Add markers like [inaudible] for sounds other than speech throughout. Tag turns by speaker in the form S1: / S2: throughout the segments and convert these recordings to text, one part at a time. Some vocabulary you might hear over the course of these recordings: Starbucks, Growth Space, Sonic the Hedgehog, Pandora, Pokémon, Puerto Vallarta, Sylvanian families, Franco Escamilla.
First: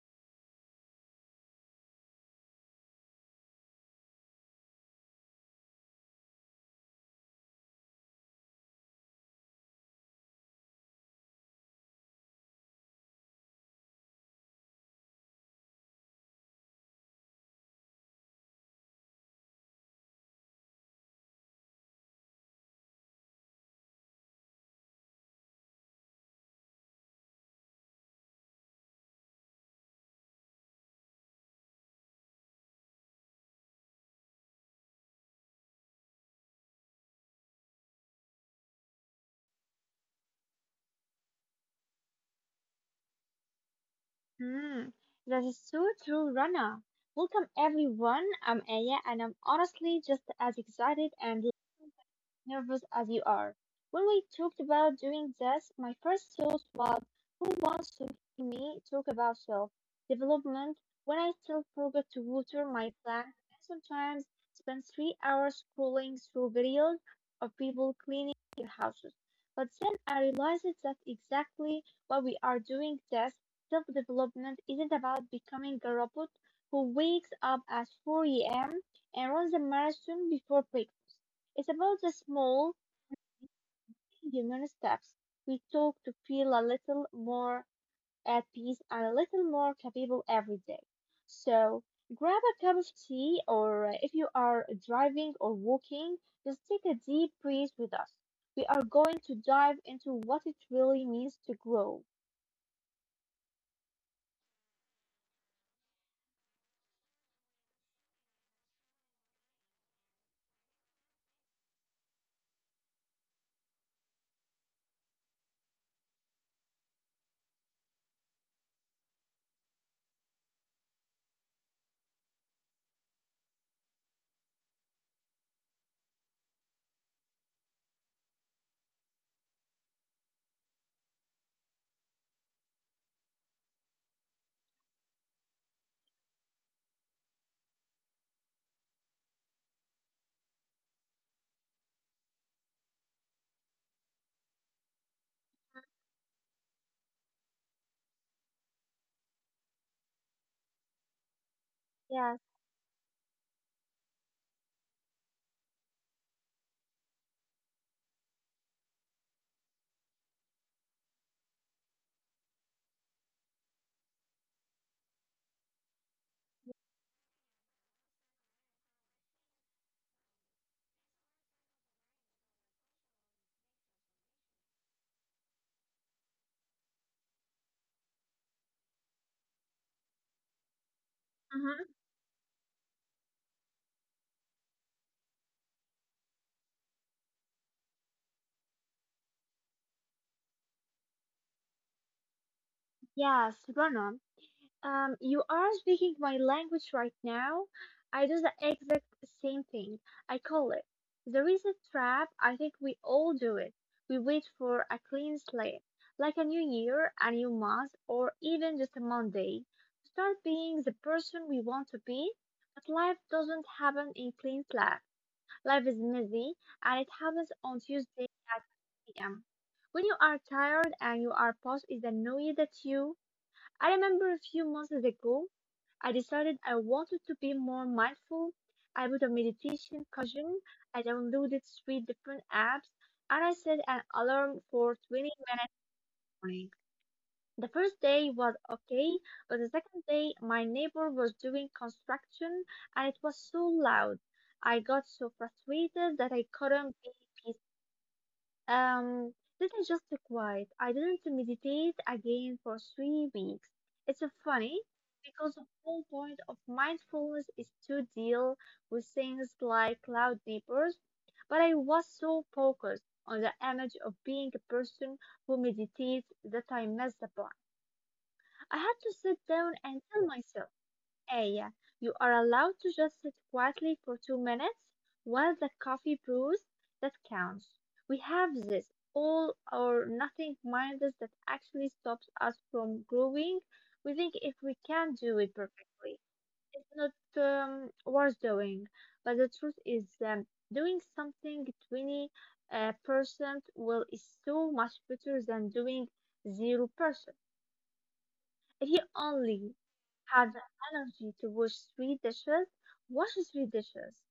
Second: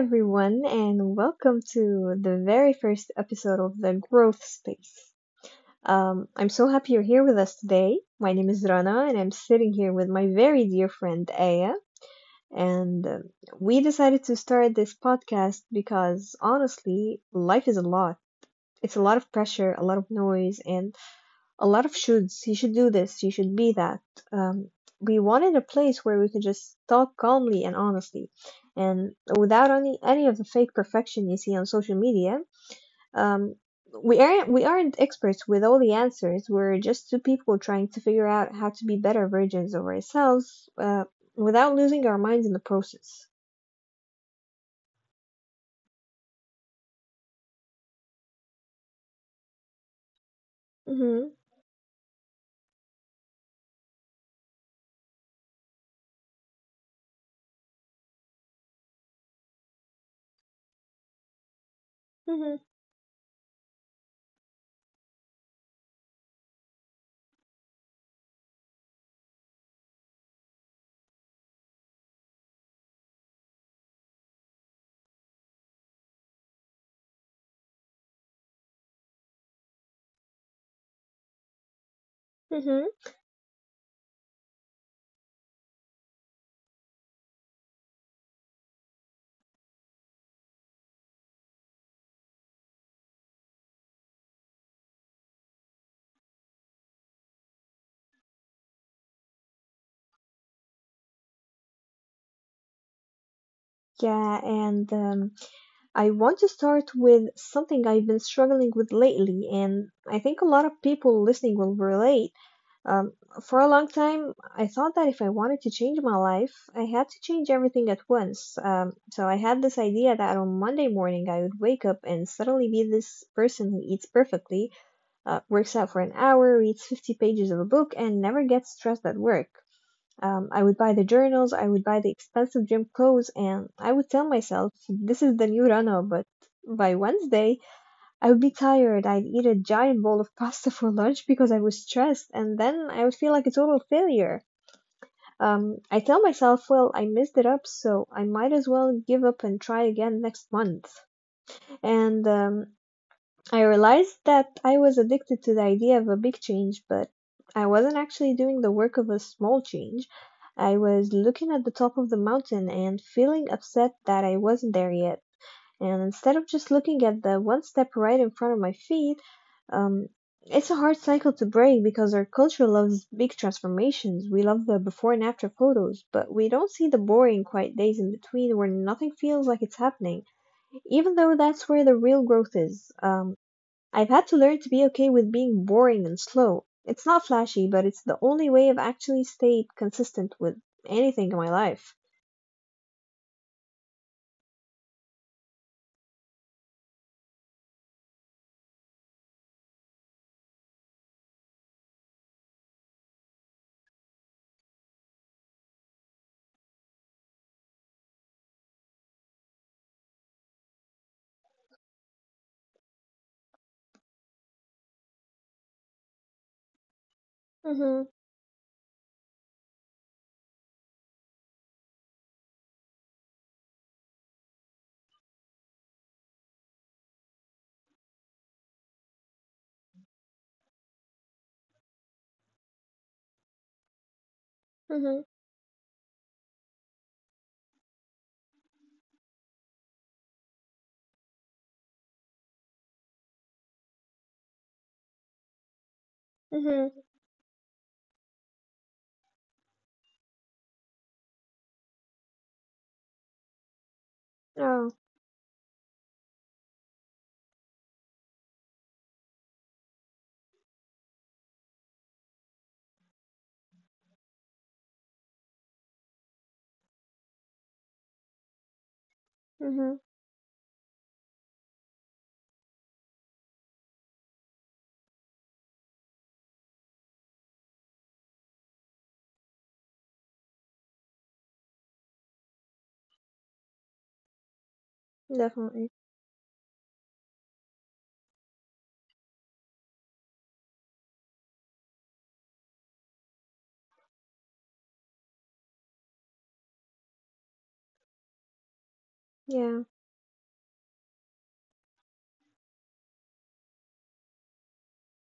S1: everyone, and welcome to the very first episode of the Growth Space. I'm so happy you're here with us today. My name is Rana, and I'm sitting here with my very dear friend Aya. And We decided to start this podcast because honestly, life is a lot. It's a lot of pressure, a lot of noise, and a lot of shoulds. You should do this. You should be that. Um, we wanted a place where we could just talk calmly and honestly, and without any of the fake perfection you see on social media. Um, we aren't experts with all the answers. We're just two people trying to figure out how to be better versions of ourselves without losing our minds in the process.
S2: Hmm, that is so true, Rana. Welcome everyone. I'm Aya and I'm honestly just as excited
S1: Mhm.
S2: and nervous as you are. When we talked about doing this, my first thought was, who wants to hear me talk about self development when I still forget
S1: Mhm.
S2: to water my plant and sometimes spend 3 hours scrolling through videos of people cleaning their houses? But then I realized that's exactly why we are doing this. Self-development isn't about becoming a robot who wakes up at four a.m. and runs a marathon before breakfast. It's about the
S1: Mhm.
S2: small human steps we took to feel a little more at peace and a little more capable every day. So grab a cup of tea or, if you are driving or walking, just take a deep breath with us. We are going to dive into what it really means to grow.
S1: Yeah, and I want to start with something I've been struggling with lately, and I think a lot of people listening will relate. Um, for a long time, I thought that if I wanted to change my life, I had to change everything at once. So I had this idea that on Monday morning, I would wake up and suddenly be this person who eats perfectly, works out for an hour, reads 50 pages of a book, and never gets stressed at work. I would buy the journals, I would buy the expensive gym clothes, and I would tell myself, this is the new runner, but by Wednesday, I would be tired. I'd eat a giant bowl of pasta for lunch because I was stressed, and then I would feel like a total failure. I tell myself, well, I messed it up, so I might as well give up and try again next month. And
S2: Yes.
S1: I realized that I was addicted to the idea of a big change, but I wasn't actually doing the work of a small change. I was looking at the top of the mountain and feeling upset that I wasn't there yet. And instead of just looking at the one step right in front of my feet, um, it's a hard cycle to break because our culture loves big transformations. We love the before and after photos, but we don't see the boring, quiet days in between where nothing feels like it's happening even though that's where the real
S2: Uh
S1: growth
S2: huh.
S1: is. I've had to learn to be okay with being boring and slow. It's not flashy, but it's the only way I've actually stayed consistent with anything in my life.
S2: Yes, Rana. You are speaking my language right now. I do the exact same thing. I call it. There is a trap. I think we all do it. We wait for a clean slate, like a new year, a new month, or even just a Monday, to start being the person we want to be. But life doesn't happen in clean slate. Life is messy, and it
S1: Mhm.
S2: happens on Tuesday at 8 p.m. When you are tired and your boss is annoyed at you, I remember a few months ago, I decided I wanted to be more mindful. I bought a meditation cushion, I downloaded three different apps, and I set an
S1: Mhm.
S2: alarm for 20 in the morning. The first day was okay, but the second day my neighbor was doing construction and it was so loud. I got so
S1: Mhm.
S2: frustrated that I couldn't be, um, this is just a quiet. I didn't meditate again for 3 weeks.
S1: Oh.
S2: It's funny because the whole point of mindfulness is to deal with things like cloud neighbors, but I was so focused on the image of being a person who meditates that I messed up on. I had
S1: Mhm.
S2: to sit down and tell myself. A. You are allowed to just sit quietly for 2 minutes while the coffee brews. That counts. We have this all or nothing mindset that actually stops us from growing. We think if we
S1: Definitely.
S2: can do it perfectly, it's not worth doing. But the truth is, doing something 20% uh, well is so much better than doing 0%.
S1: Yeah.
S2: He only had the energy to wash three dishes. Wash three dishes.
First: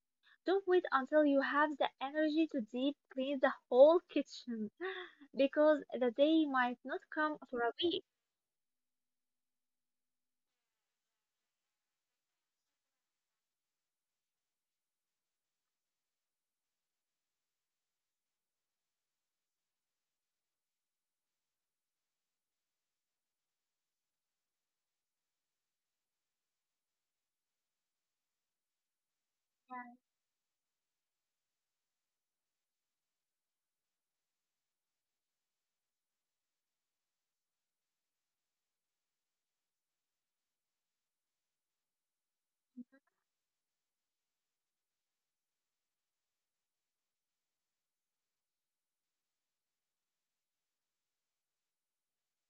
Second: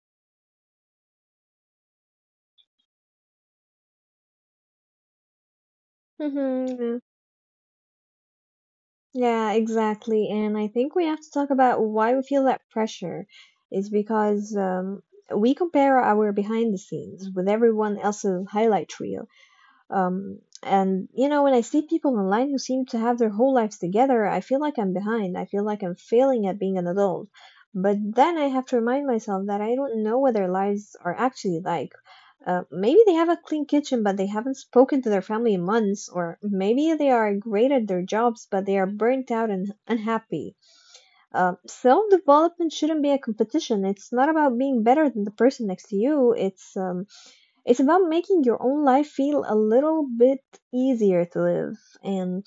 S2: Don't wait until you have the energy to deep clean the whole kitchen [gasps] [laughs] because the day might
S1: Mhm.
S2: not come for a week.
S1: Yeah, yeah, exactly. And I think we have to talk about why we feel that pressure is because we compare our behind the scenes with everyone else's highlight reel. And you know, when I see people online who seem to have their whole lives together, I feel like I'm behind. I feel like I'm failing at being an adult. But then I have to remind myself that I don't know what their lives are actually like. Maybe they have a clean kitchen, but they haven't spoken to their family in months, or maybe they are great at their jobs, but they are burnt out and unhappy. Self development shouldn't be a competition. It's not about being better than the person next to you. It's about making your own life feel a little bit easier to live. And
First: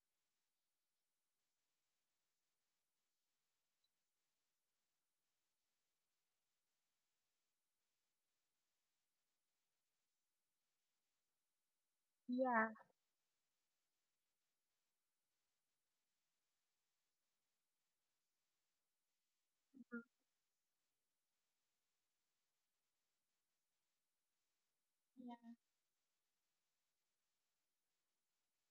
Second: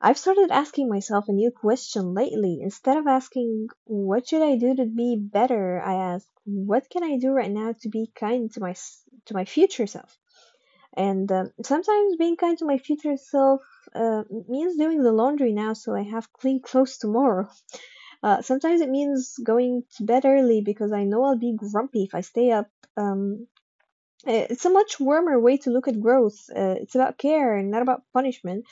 S1: I've started asking myself a new question lately. Instead of asking, what should I do to be better? I ask, what can I do right now to be kind to to my future self? And Sometimes being kind to
S2: Yeah.
S1: my future self uh, means doing the laundry now so I have clean clothes tomorrow. [laughs] Sometimes it means going to bed early because I know I'll be grumpy if I stay up. Um, it's a much
S2: Yeah.
S1: warmer way to look at growth. It's about care and not about punishment.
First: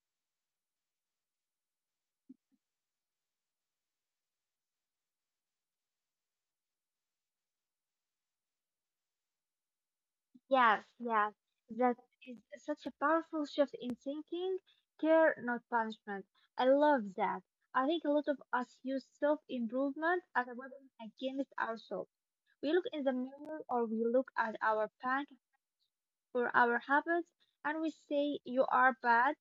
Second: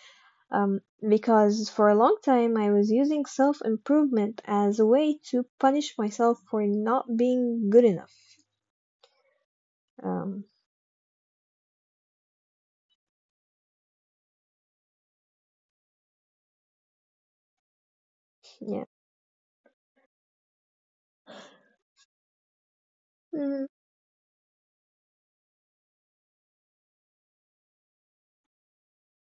S1: Um, because for a long time, I was using self improvement as a way to punish myself for not being good enough. Um,
S2: Yes, yes. That is such a powerful shift in thinking, care, not punishment. I love that. I think a lot of us
S1: yeah.
S2: use self improvement as a weapon against ourselves. We look in the mirror
S1: Mhm.
S2: or we look at our bank for our habits and we say, you are bad,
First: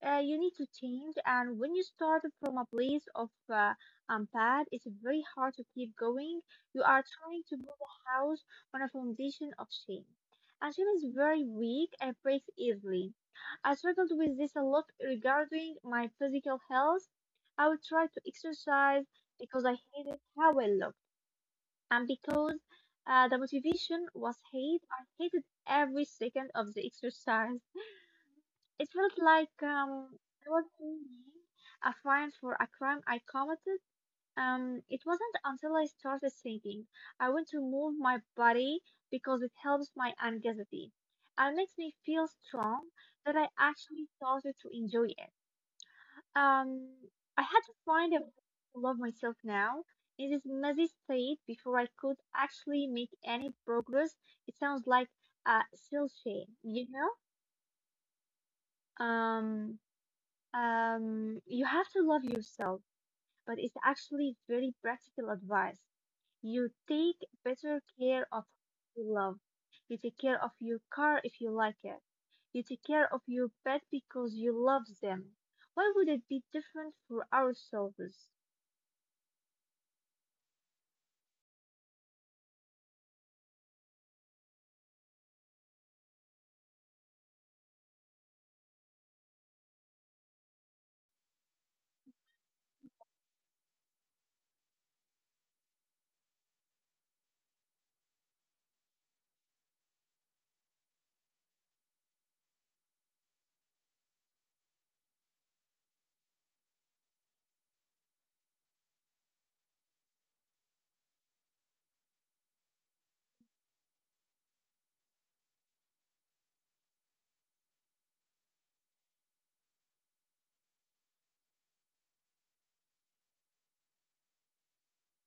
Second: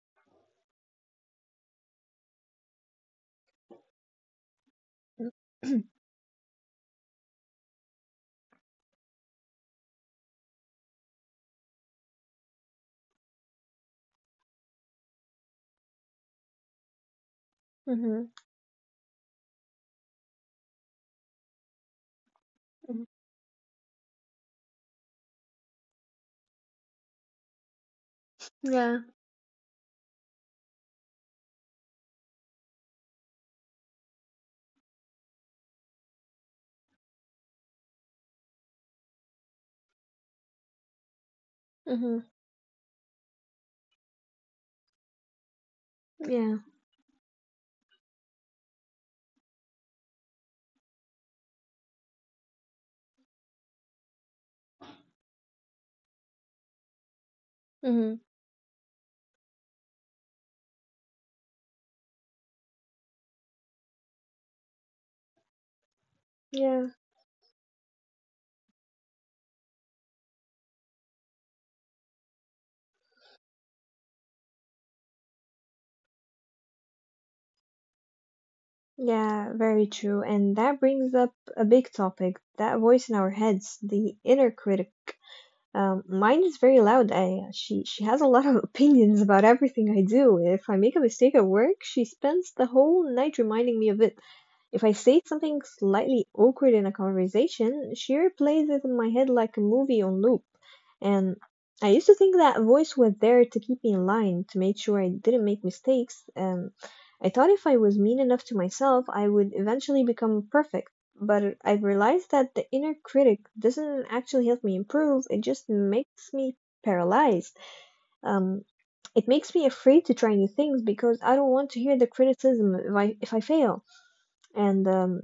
S2: you need to change. And when you start from a place of, I'm bad, it's very hard to
S1: Mhm.
S2: keep going. You are trying to build a house on a foundation of shame. And shame is very weak and breaks easily. I struggled with this a lot regarding my physical health. I would try to
S1: Mhm.
S2: exercise because I hated how I looked. And because the motivation was hate, I hated every second of the exercise.
S1: [clears throat]
S2: It
S1: Yeah.
S2: felt like, I was paying a fine for a crime I committed. It wasn't until I started thinking, I want to move my body because it helps my anxiety and makes me
S1: Mhm.
S2: feel strong, that I actually started to enjoy it.
S1: Yeah.
S2: Um, I had to find a way to love myself now. In this messy state, before I could actually make any progress, it sounds like a still shame, you know?
S1: Mhm.
S2: Um, you have to love yourself, but it's actually very practical advice. You
S1: Yeah.
S2: take better care of your love. You take care of your car if you like it. You take care of your pet because you love them. Why would it be different for ourselves?
S1: Yeah, very true. And that brings up a big topic, that voice in our heads, the inner critic. Mine is very loud. I she has a lot of [laughs] opinions about everything I do. If I make a mistake at work, she spends the whole night reminding me of it. If I say something slightly awkward in a conversation, she replays it in my head like a movie on loop. And I used to think that voice was there to keep me in line, to make sure I didn't make mistakes. I thought if I was mean enough to myself, I would eventually become perfect. But I've realized that the inner critic doesn't actually help me improve. It just makes me paralyzed. Um, it makes me afraid to try new things because I don't want to hear the criticism if I fail. And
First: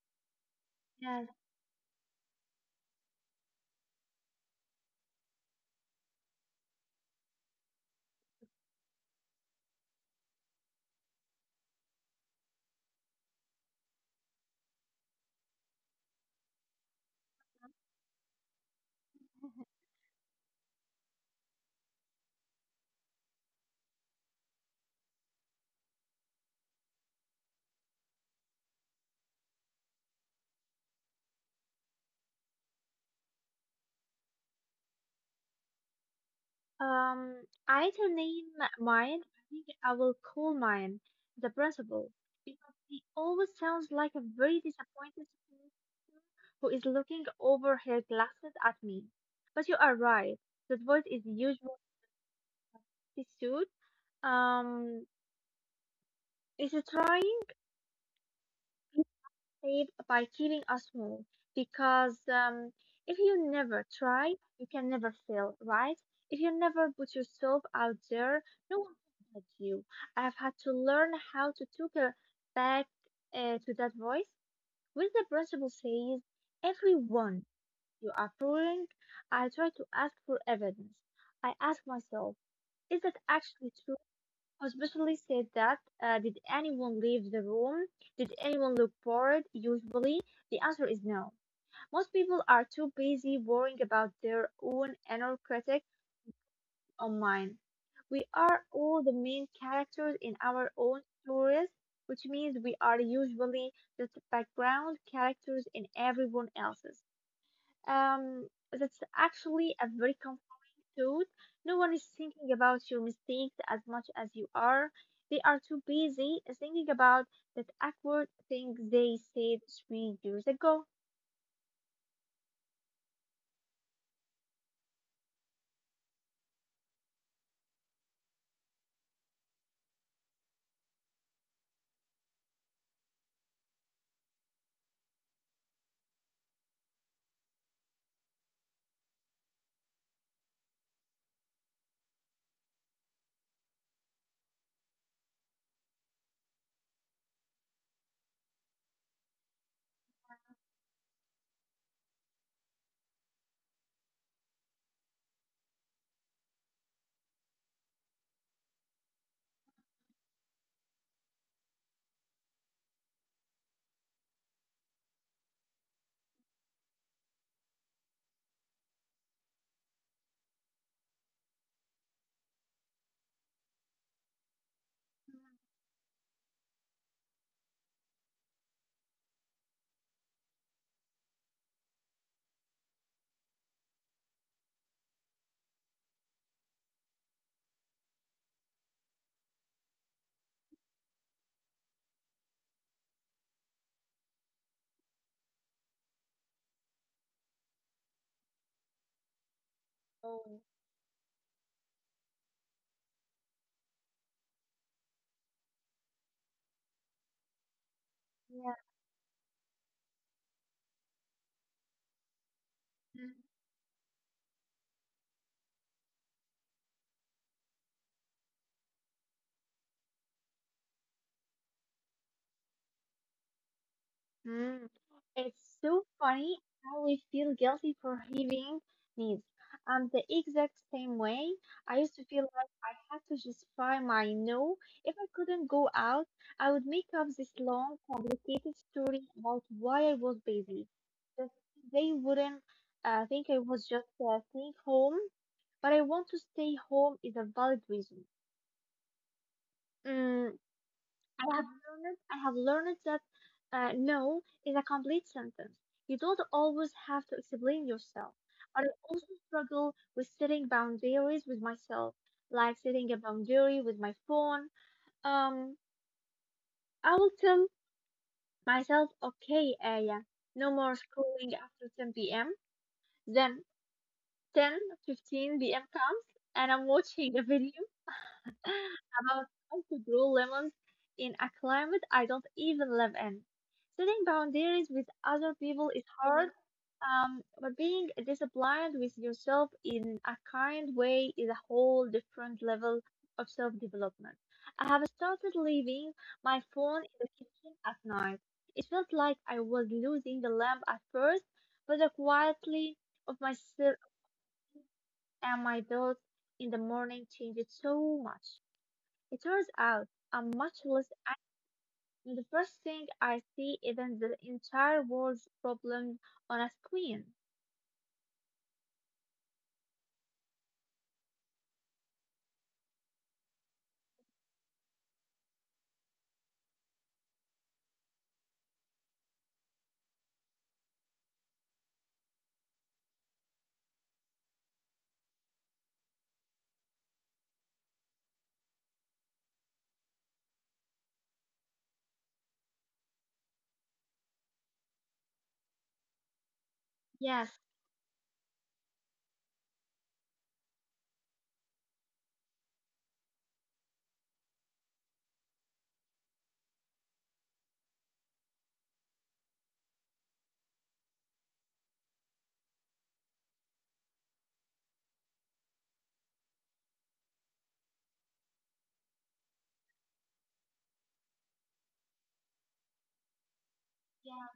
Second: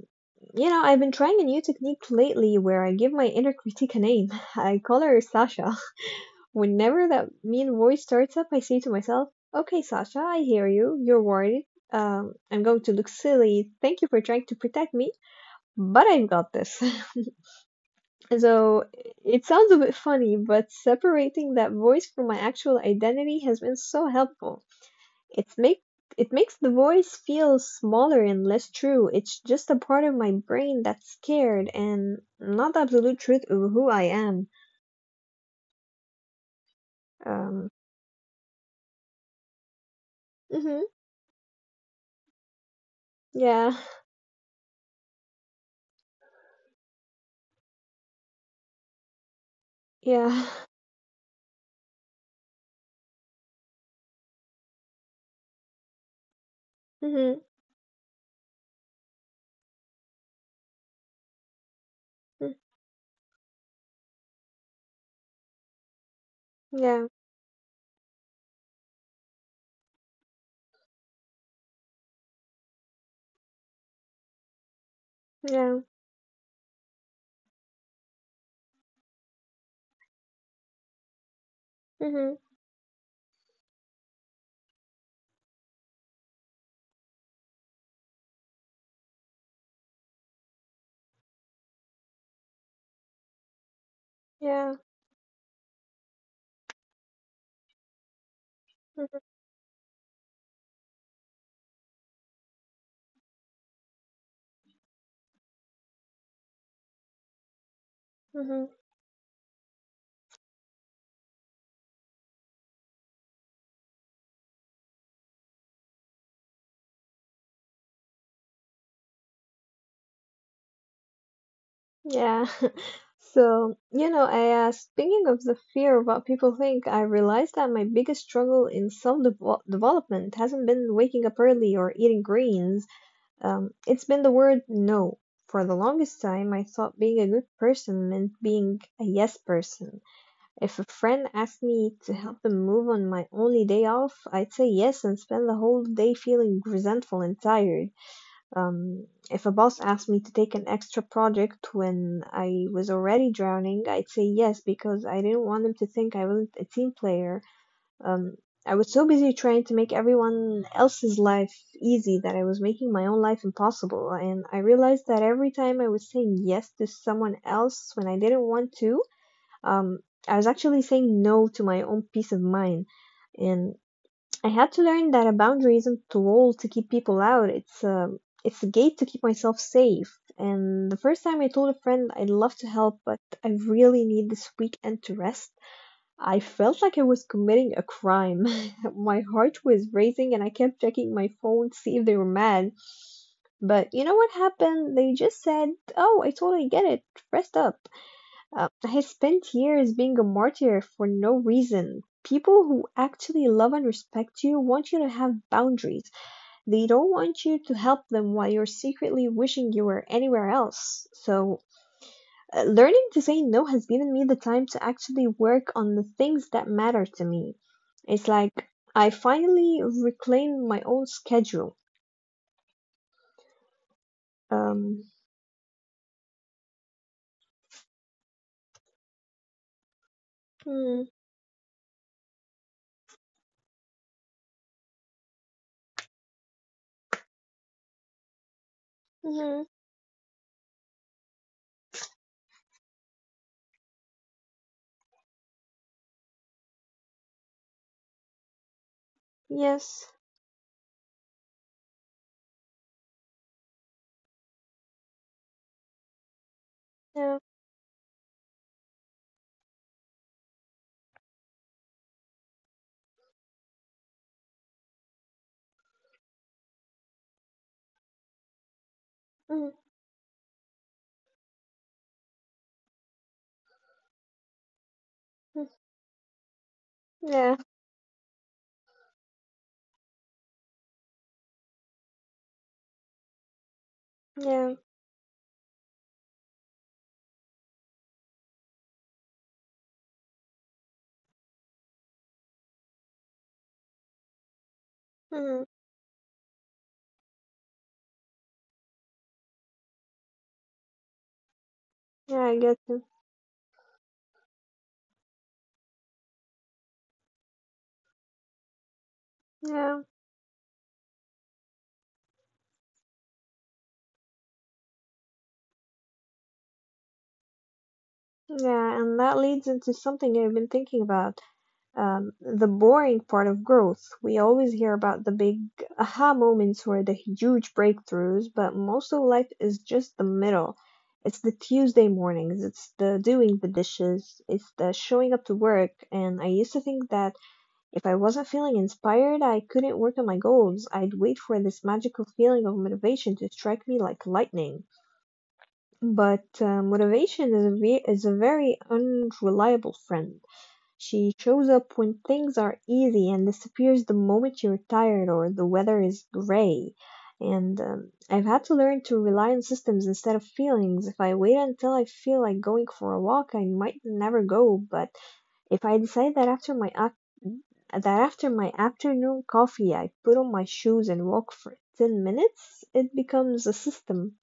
S1: You know, I've been
S2: Yeah.
S1: trying a new technique lately where I give my inner critic a name. [laughs] I call her Sasha. [laughs] Whenever that mean voice starts up, I say to myself, "Okay, Sasha, I hear you. You're worried. I'm going to look silly. Thank you for trying to protect me, but I've got this." [laughs] So it
S2: Mm-hmm.
S1: sounds a bit funny, but separating that voice from my actual identity has been so helpful. It's make it makes the voice feel smaller and less true. It's just a part of my brain that's scared and not the absolute truth of who I am. Um.
S2: I can name mine. I think I will call
S1: Mhm.
S2: mine the principal because he always
S1: Yeah.
S2: sounds like a very disappointed teacher who is looking over her glasses at me. But you are
S1: Yeah.
S2: right.
S1: [laughs]
S2: That voice is usually suit. Um, is it
S1: [sighs] Mhm.
S2: trying? Save by keeping us home because,
S1: Mm.
S2: if you never try, you can never fail, right? If you never put
S1: Yeah.
S2: yourself out there, no one can help you. I have had to learn how to take a back to that voice. When the principal
S1: Yeah.
S2: says, "Everyone, you are fooling." I try to ask for evidence. I ask
S1: Mhm.
S2: myself, "Is that actually true?" Hospitally said that. Did anyone leave the room? Did anyone look bored? You the answer is no. Most people are too busy worrying about their
S1: Yeah.
S2: own inner critic on. We are all the
S1: Mhm.
S2: main characters in our own stories, which means we are usually just background characters in everyone else's.
S1: Mhm.
S2: That's actually a very comforting thought. No one is thinking about your mistakes as much as you are. They are too busy thinking about that awkward thing they said 3 years ago.
S1: Yeah. [laughs] So, you know, I speaking of the fear of what people think, I realized that my biggest struggle in self-development hasn't been waking up early or eating greens. It's been the word no. For the longest time, I thought being a good person meant being a yes person. If a friend asked me to help them move on my only day off, I'd say yes and spend the whole day feeling resentful and tired. If a boss asked me to take an extra project when I was already drowning, I'd say yes because I didn't want him to think I wasn't a team player. Um, I was so busy trying to make everyone else's life easy that I was making my own life impossible. And I realized that every time I was saying yes to someone else when I didn't want to, um, I was actually saying no to my own peace of mind. And I had to learn that a boundary isn't a wall to keep people out. It's a gate to keep myself safe. And the first time I told a friend I'd love to help, but I really need this weekend to rest, I felt like I was committing a crime. [laughs] My heart was racing and I kept checking my phone to see if they were mad. But you know what happened? They just said, "Oh, I totally get it. Rest up." I spent years being a
S2: Oh,
S1: martyr for no reason. People who actually love and respect you want you to have boundaries. They don't want you to help them while you're
S2: yeah.
S1: secretly wishing you were anywhere else. So, learning to say no has given me the time to actually work on the things that matter to me. It's like I finally reclaimed my own schedule.
S2: Mm.
S1: Um,
S2: It's so funny how we feel guilty for having needs. I'm the exact
S1: mm,
S2: same way. I used to feel like I had to justify my no. If I couldn't go out, I would make up this long, complicated story
S1: mhm,
S2: about why I was busy. Just they wouldn't think I was just staying home, but I want to stay home is a valid reason.
S1: yes,
S2: Mm. I have learned that, no is a complete sentence. You don't always have to
S1: yeah,
S2: explain yourself. I also struggle with setting boundaries with myself, like setting a boundary with my phone. Um, I will tell myself, okay,
S1: mm,
S2: Aya, no more scrolling after 10 p.m. Then 10:15
S1: mm,
S2: p.m. comes and I'm watching a [laughs]
S1: yeah,
S2: video about how to grow lemons in a climate I don't even live in. Setting boundaries
S1: yeah,
S2: with other people is hard, but being disciplined with yourself in a kind way is a whole different level of self development. I have started
S1: mm,
S2: leaving my phone in the kitchen at night. It felt like I was losing the lamp at first, but the
S1: yeah, I
S2: quietly
S1: guess.
S2: of myself and my thoughts in the morning changed so much. It turns out
S1: Yeah,
S2: I'm much less anxious when the first thing I see isn't the entire world's problems on a screen.
S1: yeah, and that leads into something I've been thinking about, the boring part of growth. We always hear about the big aha moments or the huge breakthroughs, but most of life is just the middle. It's the Tuesday mornings, it's the doing the dishes, it's the showing up to work. And I used to think that if I wasn't feeling inspired, I couldn't work on my goals. I'd wait for this magical feeling of motivation to strike me like lightning. But
S2: Yes,
S1: motivation is is a very unreliable friend. She shows up when things are easy and disappears the moment you're tired or the weather is gray. And I've had to learn to rely on systems instead of feelings. If I wait until I feel like going for a walk, I might never go. But if I decide that that after my afternoon coffee, I put on my shoes and walk for 10 minutes, it becomes a
S2: yeah,
S1: system.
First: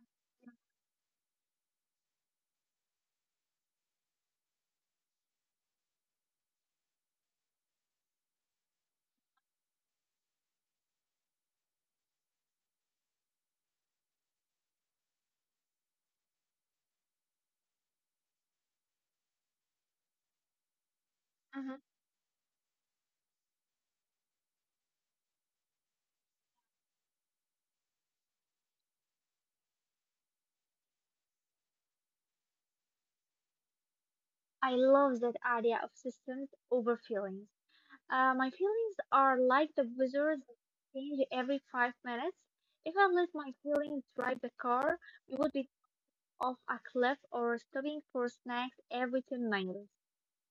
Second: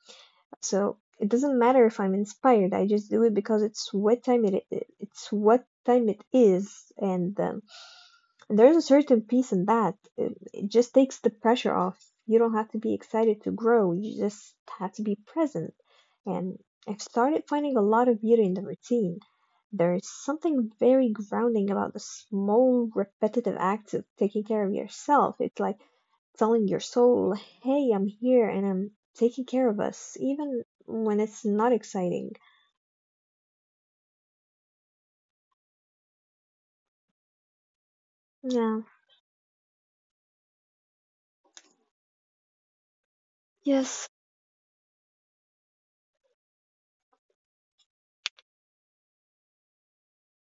S1: So it doesn't matter if I'm inspired. I just do it because it's what time it is, and there's a certain peace in that. It just takes the pressure off. You don't have to be excited to grow. You just have to be present. And I've started finding a lot of beauty in the routine. There's something very grounding
S2: mhm.
S1: about the small repetitive acts of taking care of yourself. It's like telling your soul, hey, I'm here and I'm taking care of us, even when it's not exciting.
S2: I love that idea of systems over feelings. My
S1: Yeah.
S2: feelings are like the weather that change every 5 minutes. If I let my feelings
S1: Yes.
S2: drive the car, we would be off a cliff or stopping for snacks every 10 minutes.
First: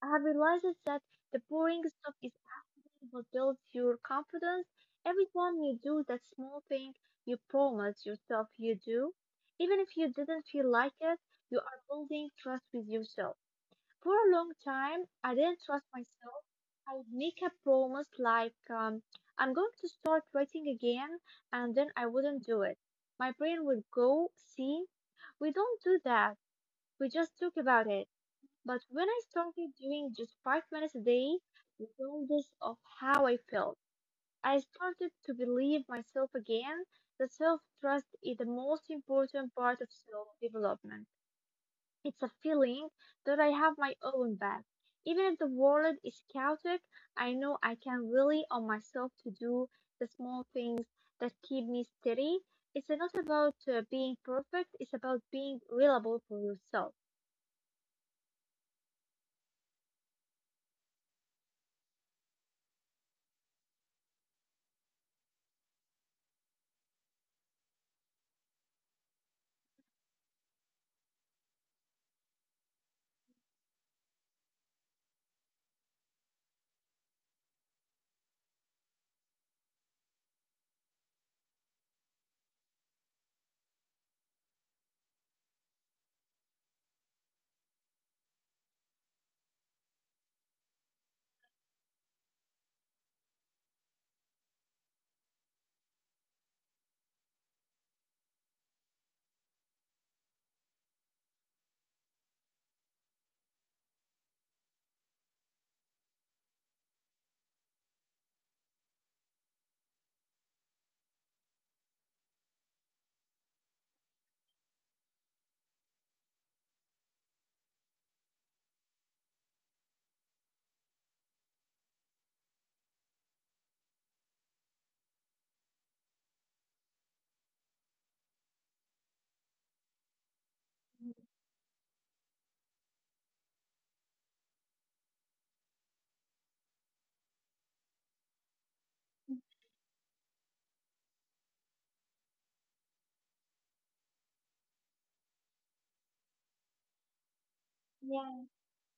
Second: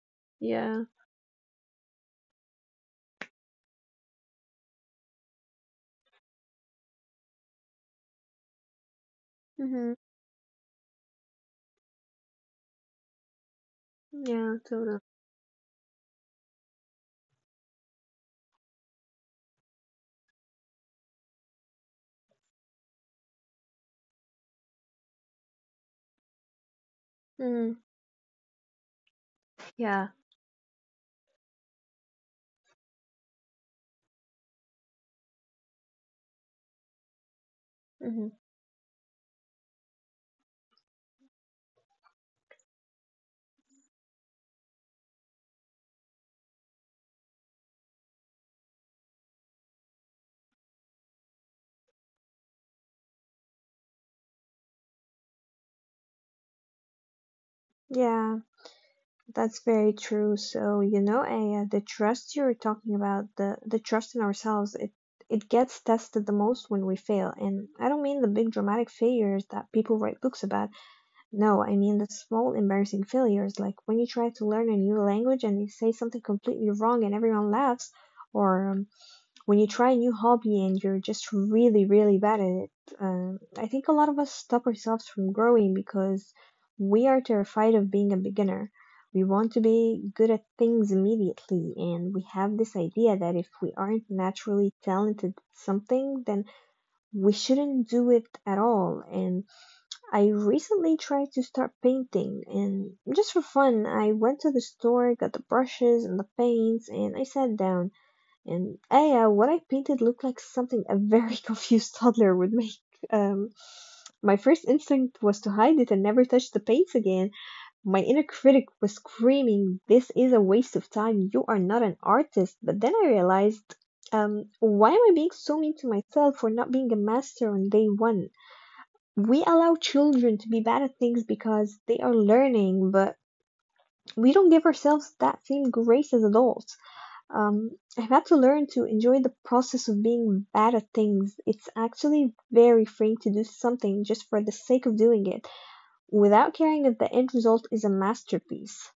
S2: I have realized
S1: Yeah.
S2: that the boring stuff is actually what builds your confidence. Every time you do that small thing you promise yourself you do, even if you
S1: Mm-hmm.
S2: didn't feel like it, you are building trust with yourself. For a long
S1: Yeah,
S2: time,
S1: totally.
S2: I didn't trust myself. I would make a promise like, I'm going to start writing again, and then I wouldn't do it. My brain would go, see, we don't do that. We just talk
S1: Mm.
S2: about it. But when I started
S1: Yeah.
S2: doing just 5 minutes a day, regardless of how I felt, I started to believe myself again. The self trust
S1: Mm-hmm.
S2: is the most important part of self development. It's a feeling that I have my own back. Even if the world is chaotic, I know I can rely on myself to do the small things that keep me steady. It's not about being perfect, it's about being reliable for yourself.
S1: Yeah, that's very true. So, you know, Aya, the trust you're talking about, the trust in ourselves, it gets tested the most when we fail. And I don't mean the big dramatic failures that people write books about. No, I mean the small embarrassing failures, like when you try to learn a new language and you say something completely wrong and everyone laughs, or when you try a new hobby and you're just really, really bad at it. I think a lot of us stop ourselves from growing because we are terrified of being a beginner. We want to be good at things immediately, and we have this idea that if we aren't naturally talented at something, then we shouldn't do it at all. And I recently tried to start painting, and just for fun, I went to the store, got the brushes and the paints, and I sat down. And yeah, what I painted looked like something a very [laughs] confused toddler would make. Um, my first instinct was to hide it and never touch the paints again. My inner critic was screaming, "This is a waste of time. You are not an artist." But then I realized, why am I being so mean to myself for not being a master on day one? We allow children to be bad at things because they are learning, but we don't give ourselves that same grace as adults. Um, I've had to learn to enjoy the process of being bad at things. It's actually very freeing to do something just for the sake of doing it, without caring if the end result is a masterpiece.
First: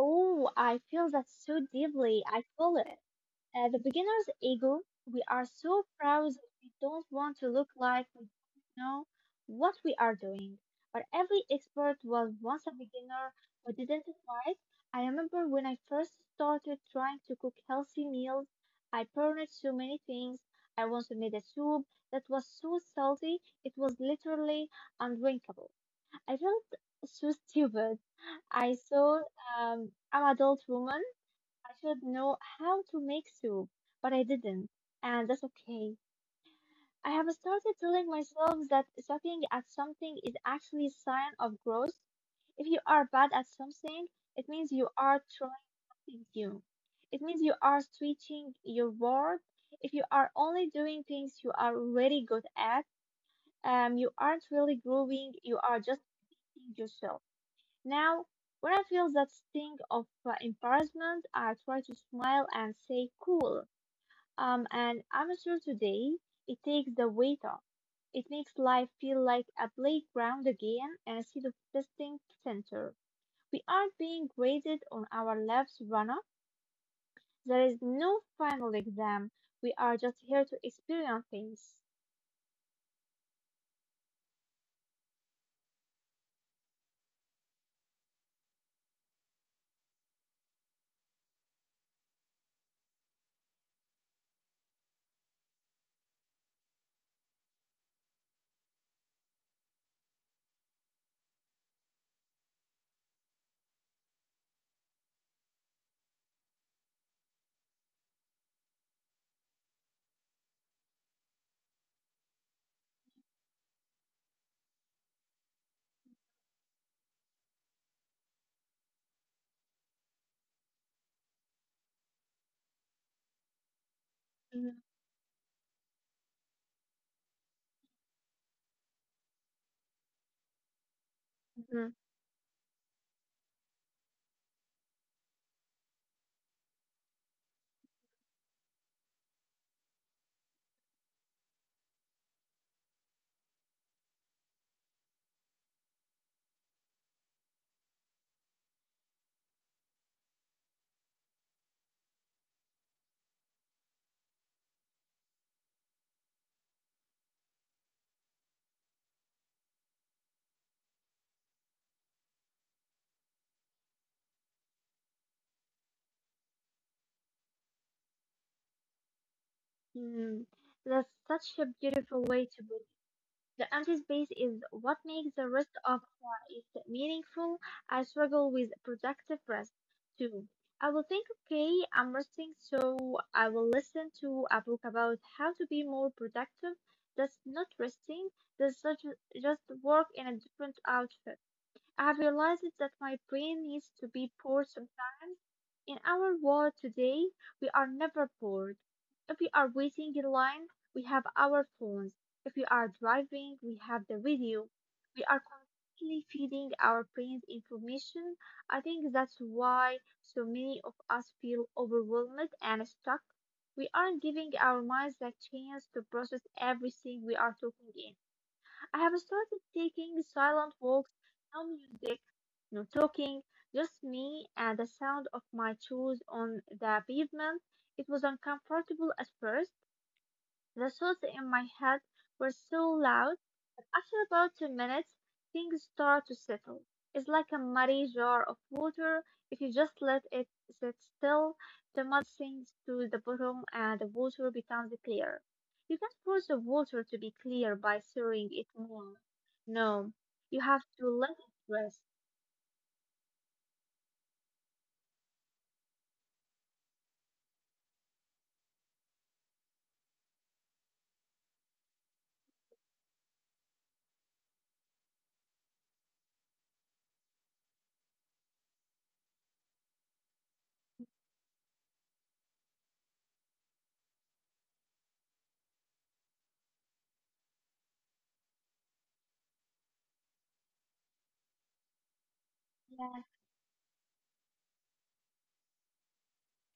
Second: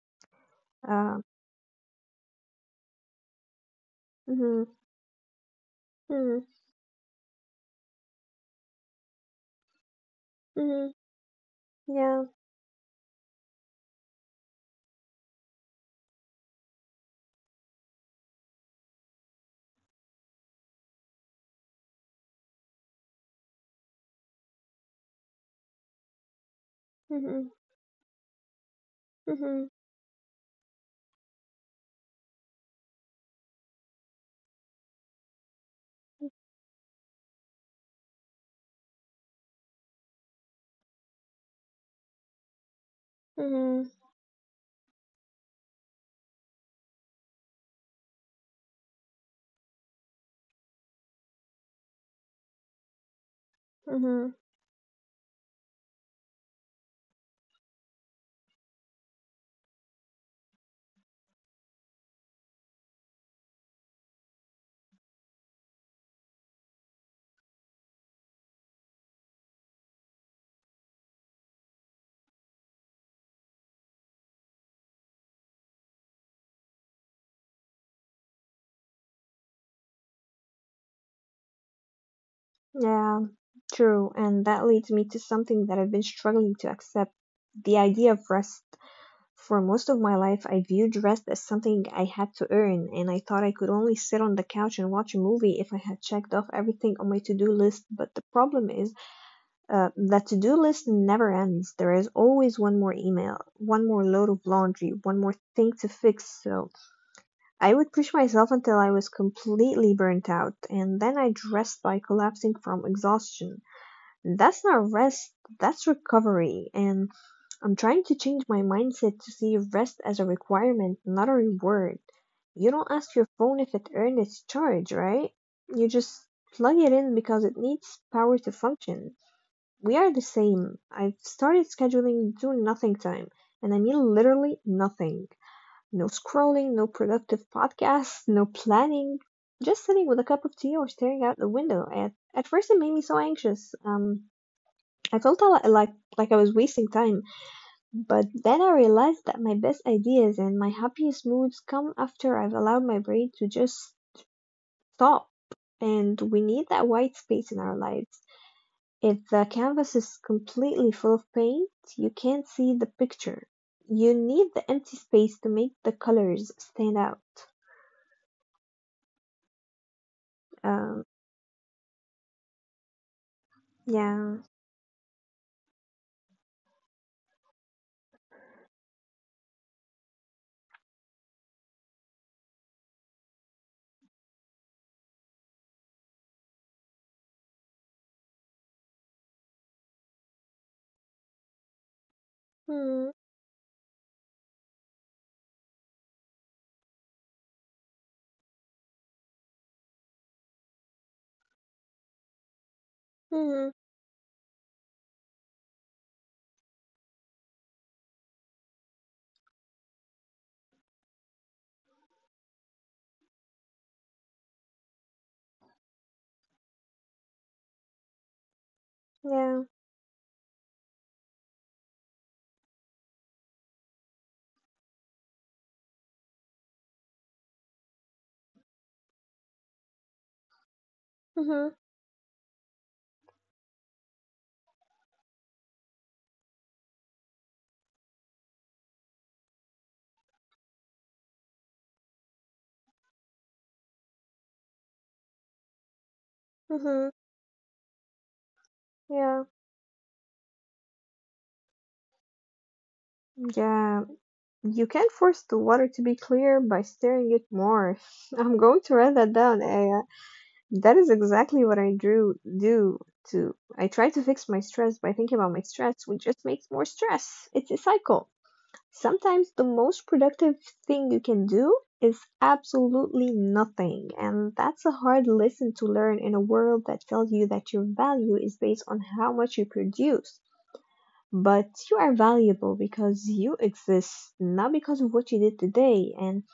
S2: Oh, I feel
S1: Uh,
S2: that so deeply. I feel it. The beginner's
S1: mhm,
S2: ego, we are so proud
S1: mhm,
S2: that we don't want to look like we don't know what we are doing.
S1: mhm,
S2: But every expert
S1: yeah,
S2: was once a beginner who didn't fight. I remember when I first started trying to cook healthy meals, I burned so many things. I once made a soup that was so salty it was literally undrinkable. I felt so
S1: mhm,
S2: stupid. I saw,
S1: mhm,
S2: an adult woman. I should know how to make soup, but I didn't, and that's okay. I have started telling myself that sucking at something is actually a sign of growth. If you are bad at
S1: mhm,
S2: something, it means you are trying something new. It means you are stretching your world. If you are only doing things you are really good at, you
S1: mhm.
S2: aren't really growing. You are just being yourself. Now, when I feel that sting of embarrassment, I try to smile and say, cool, and I'm an amateur today. It takes the weight off. It makes life feel like a playground again instead of testing center. We aren't being graded on our life's There is no final exam. We are just here to experience things.
S1: Yeah, true. And that leads me to something that I've been struggling to accept, the idea of rest. For most of my life, I viewed rest as something I had to earn, and I thought I could only sit on the couch and watch a movie if I had checked off everything on my to-do list. But the problem is, the to-do list never ends. There is always one more email, one more load of laundry, one more thing to fix. So I would push myself until I was completely burnt out, and then I'd rest by collapsing from exhaustion. That's not rest, that's recovery. And I'm trying to change my mindset to see rest as a requirement, not a reward. You don't ask your phone if it earned its
S2: Mhm.
S1: charge, right? You just plug it in because it needs power to function. We are the same. I've started
S2: mhm,
S1: scheduling do nothing time, and I mean literally nothing. No scrolling, no productive podcasts, no planning. Just sitting with a cup of tea or staring out the window. At first, it made me so anxious. I felt like I was wasting time, but then I realized that my best ideas and my happiest moods come after I've allowed my brain to just stop. And we need that white space in our lives. If the canvas is completely full of paint, you can't see the picture. You need the empty space to make the colors stand out.
S2: mhm. That's
S1: Um,
S2: such a beautiful way to The empty space is
S1: yeah.
S2: what makes the rest of it meaningful. I struggle with productive rest too. I will think, okay, I'm resting, so I will listen to a book about how to be more productive. That's not resting, that's such, just work in a different outfit. I have realized that my
S1: Hmm.
S2: brain needs to be forced. In our world today, we are never bored. If we are waiting in line, we have our phones. If we are driving, we
S1: Hmm.
S2: have the radio. We are constantly feeding our brains information. I think that's why so many of us feel overwhelmed and stuck. We aren't giving our minds the chance to process everything we are taking in. I have started
S1: Yeah.
S2: taking silent walks, no music, no talking, just me and the sound of my shoes on the pavement. It was uncomfortable at first. The thoughts in my
S1: Hmm.
S2: head were so loud. After about 2 minutes things start to settle. It's like a muddy jar of water. If you just let it sit still, the mud sinks to the bottom and the water becomes clear. You can't force the water
S1: Hmm.
S2: to be clear by stirring it more.
S1: Yeah.
S2: No, you have to let it rest.
S1: Yeah. You can force the water to be clear by stirring it more. [laughs] I'm going to write that down, Aya. That is exactly what I drew do to. I try to fix my stress by thinking about my stress, which just makes more stress. It's a cycle. Sometimes the most productive thing you can do is absolutely nothing, and that's a hard lesson to learn in a world that tells you that your value is based on how much you produce. But you are valuable
S2: Yes.
S1: because you exist, not because of what you did today. And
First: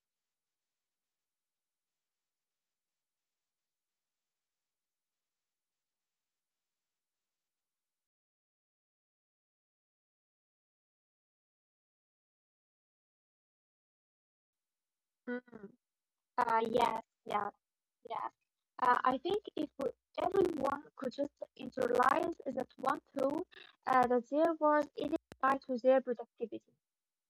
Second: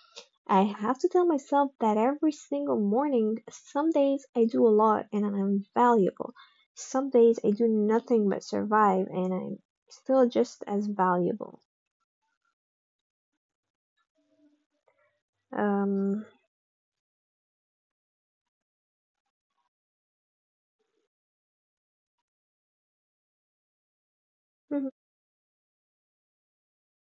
S1: I have to tell myself that every single morning. Some days I do a lot and I'm valuable. Some days I do nothing but survive and I'm still just as valuable.
S2: Mm.
S1: Um,
S2: Yes, yes, yes. I think if we- everyone could just internalize that one thought, that there was
S1: mhm,
S2: any right to their productivity.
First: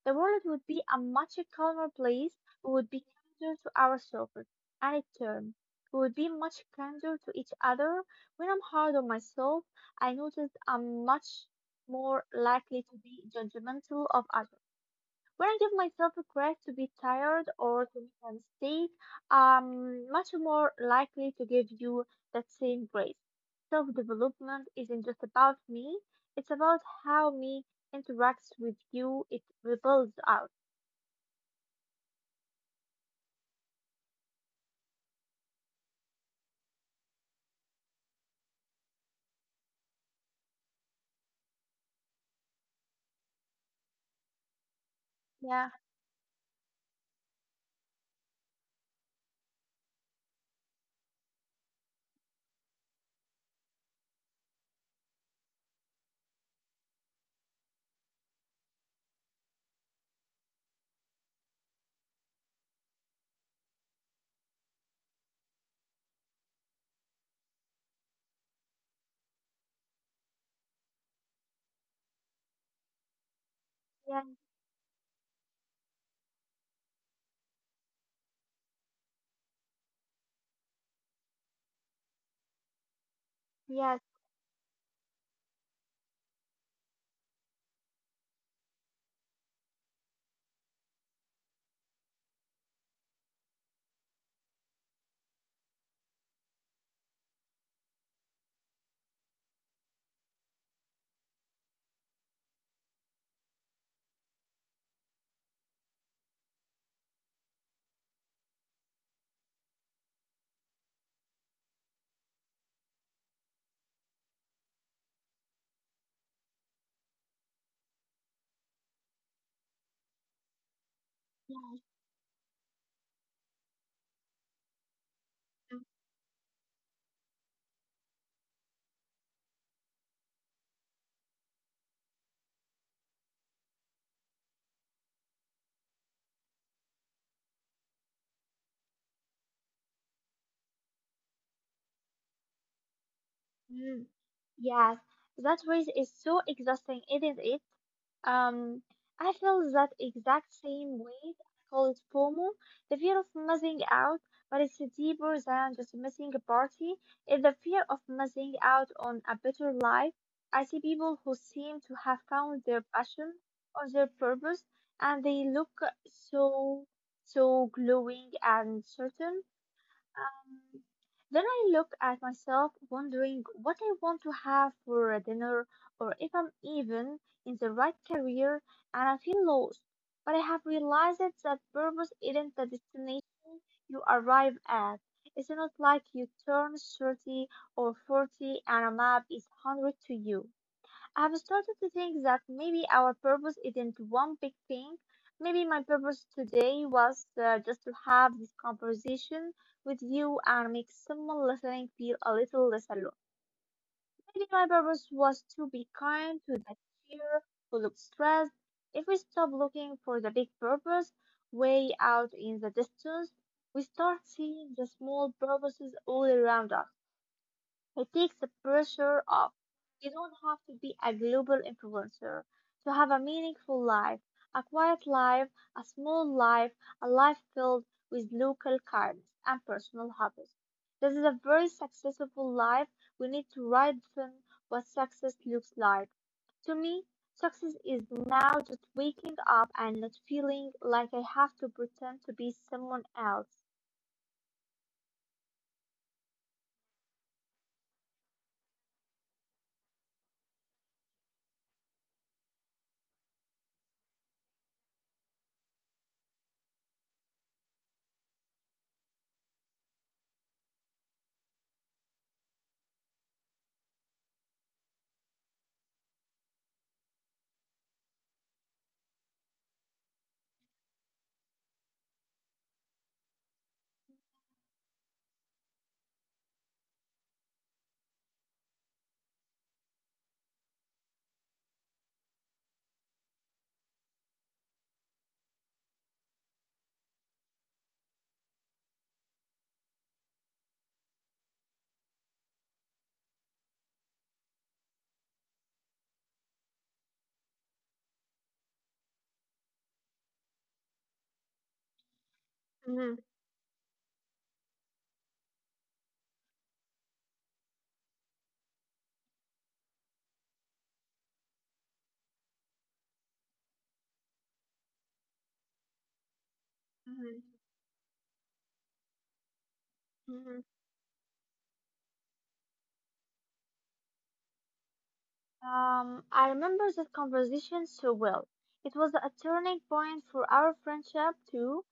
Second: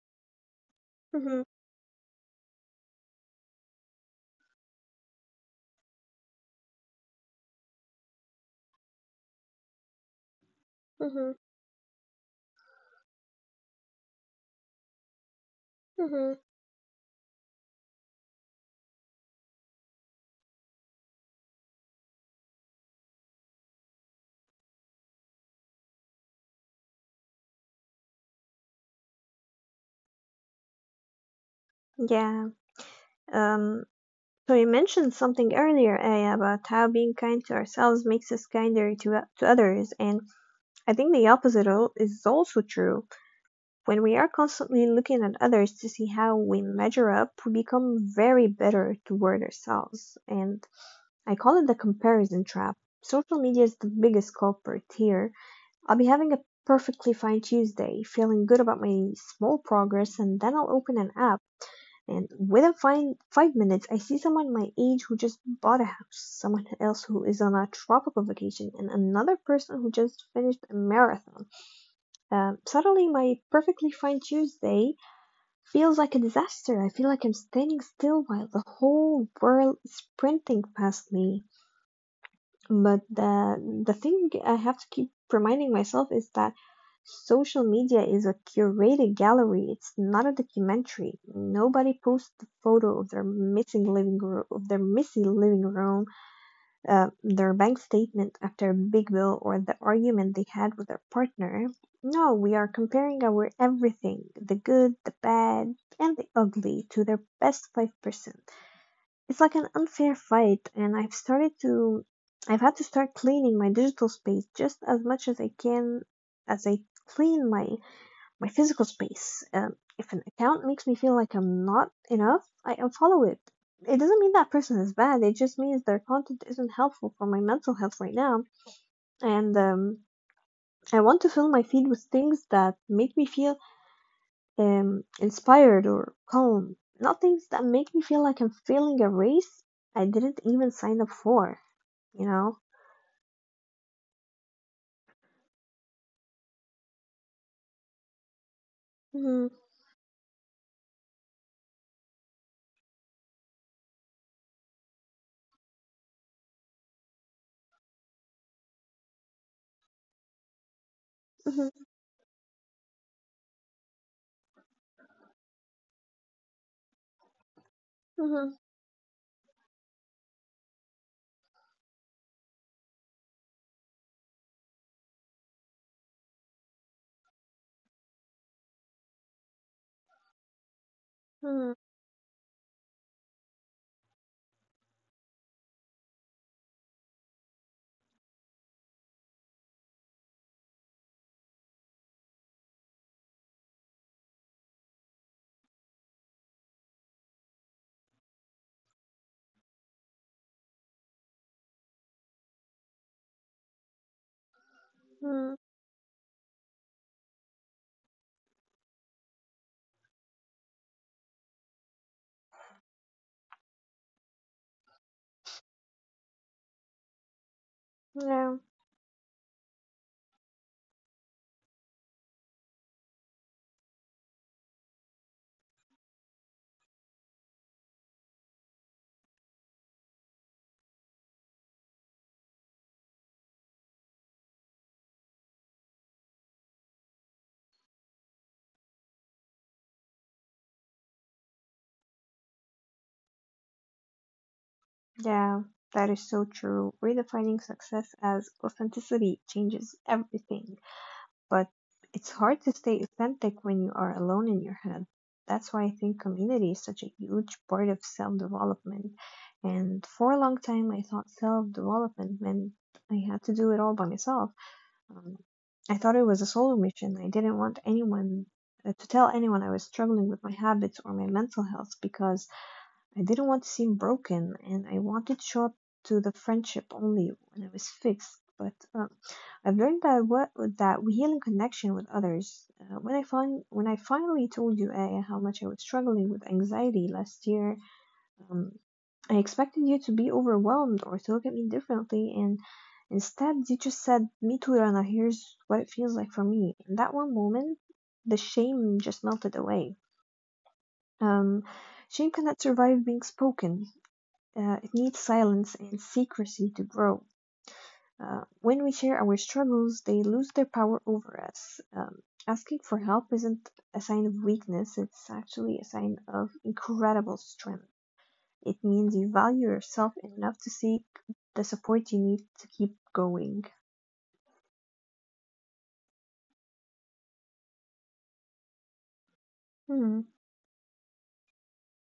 S2: The world would be a much
S1: mhm,
S2: calmer place. We would be kinder to ourselves, and in turn, we would be much kinder to each other. When I'm hard on myself, I notice I'm
S1: mhm,
S2: much more likely to be judgmental of others. When I give myself a
S1: mhm.
S2: credit to be tired or to make a mistake, I'm much more likely to give you that same grace. Self development isn't just about me, it's about how me interacts with you, it rebuilds us.
S1: Yeah. Um, so you mentioned something earlier, Aya, about how being kind to ourselves makes us kinder to others. And I think the opposite al- is also true. When we are constantly looking at
S2: Yeah,
S1: others to see how we measure up, we become very bitter toward ourselves. And I call it the comparison trap. Social media is the biggest culprit here. I'll be having a perfectly fine Tuesday, feeling good about my small progress, and then I'll open an app. And within five minutes, I see someone my age who just bought a house, someone else who is on a tropical vacation, and another person who just finished a marathon. Suddenly, my perfectly
S2: yeah,
S1: fine Tuesday feels like a disaster. I feel like I'm standing still while the whole world is sprinting past me. But the
S2: yes,
S1: thing I have to keep reminding myself is that social media is a curated gallery. It's not a documentary. Nobody posts the photo of their messy living room, their bank statement after a big bill or the argument they had with their partner. No, we are comparing our everything, the good, the bad, and the ugly to their best 5%. It's like an unfair fight, and I've started to. I've had to start cleaning my digital space just as much as I can as I clean my physical space. If an account makes me feel like I'm
S2: yes,
S1: not enough, I unfollow it. It doesn't mean that person is bad, it just means their content isn't helpful for my mental health right now. And I want to fill my feed with things that make me feel inspired or calm, not things that make me feel like I'm failing a race I didn't even sign up for, you know?
S2: mm, yes. That race is so exhausting, isn't it? Um, I
S1: Mm-hmm,
S2: feel that exact same way. I call it FOMO, the fear of missing out, but it's deeper than just missing a party. It's the fear of missing out on a better life. I see people who seem
S1: mm-hmm,
S2: to have found their passion or their purpose, and they look so, so glowing
S1: mm-hmm,
S2: and certain. Um, then I look at myself wondering what I want to have for dinner or if I'm even in the right career and I feel lost. But I have realized that
S1: mm-hmm,
S2: purpose isn't the destination you arrive at. It's not like you turn 30 or 40 and a map is 100 to you. I've started to think that maybe our purpose isn't one big thing. Maybe my purpose today was just to have this conversation with you and make someone listening feel a little less alone. Maybe my purpose was
S1: mm-hmm.
S2: to be kind to that cheer who looks stressed. If we stop looking for the big purpose way out in the distance, we start seeing the small purposes all around us. It takes the
S1: Yeah.
S2: pressure off. You don't have to be a global influencer to have a meaningful life, a quiet life, a small life, a life filled with local kindness and personal hobbies. This is a very successful life. We need to redefine what success looks like. To me, success is now just waking up and not feeling like I have to pretend to be someone else.
S1: Yeah, that is so true. Redefining success as authenticity changes everything, but it's hard to stay authentic when you are alone in your head. That's why I think community is such a huge part of self development. And for a long time, I thought self development meant I had to do it all by myself. Um, I thought it was a solo mission. I didn't want anyone to tell anyone I was struggling with my habits or my mental health because I didn't want to seem broken, and I wanted short to the friendship only when it was fixed. But I've learned that what that we heal in connection with others. When I finally told you Aya, how much I was struggling with anxiety last year, um, I expected you to be overwhelmed or to look at me differently, and instead you just said, "Me too, Rana. Here's what it feels like for me." In that one moment, the shame just melted away. Um, shame cannot survive being
S2: Mm-hmm.
S1: spoken. It needs silence and secrecy to grow. When we share our struggles, they lose their power over us. Asking for help isn't a sign of weakness, it's actually a sign of incredible
S2: Hmm.
S1: strength. It means you value yourself enough to
S2: Hmm.
S1: seek the support you need to keep going.
S2: I remember that conversation so well. It was a turning
S1: Hmm.
S2: point for our friendship too.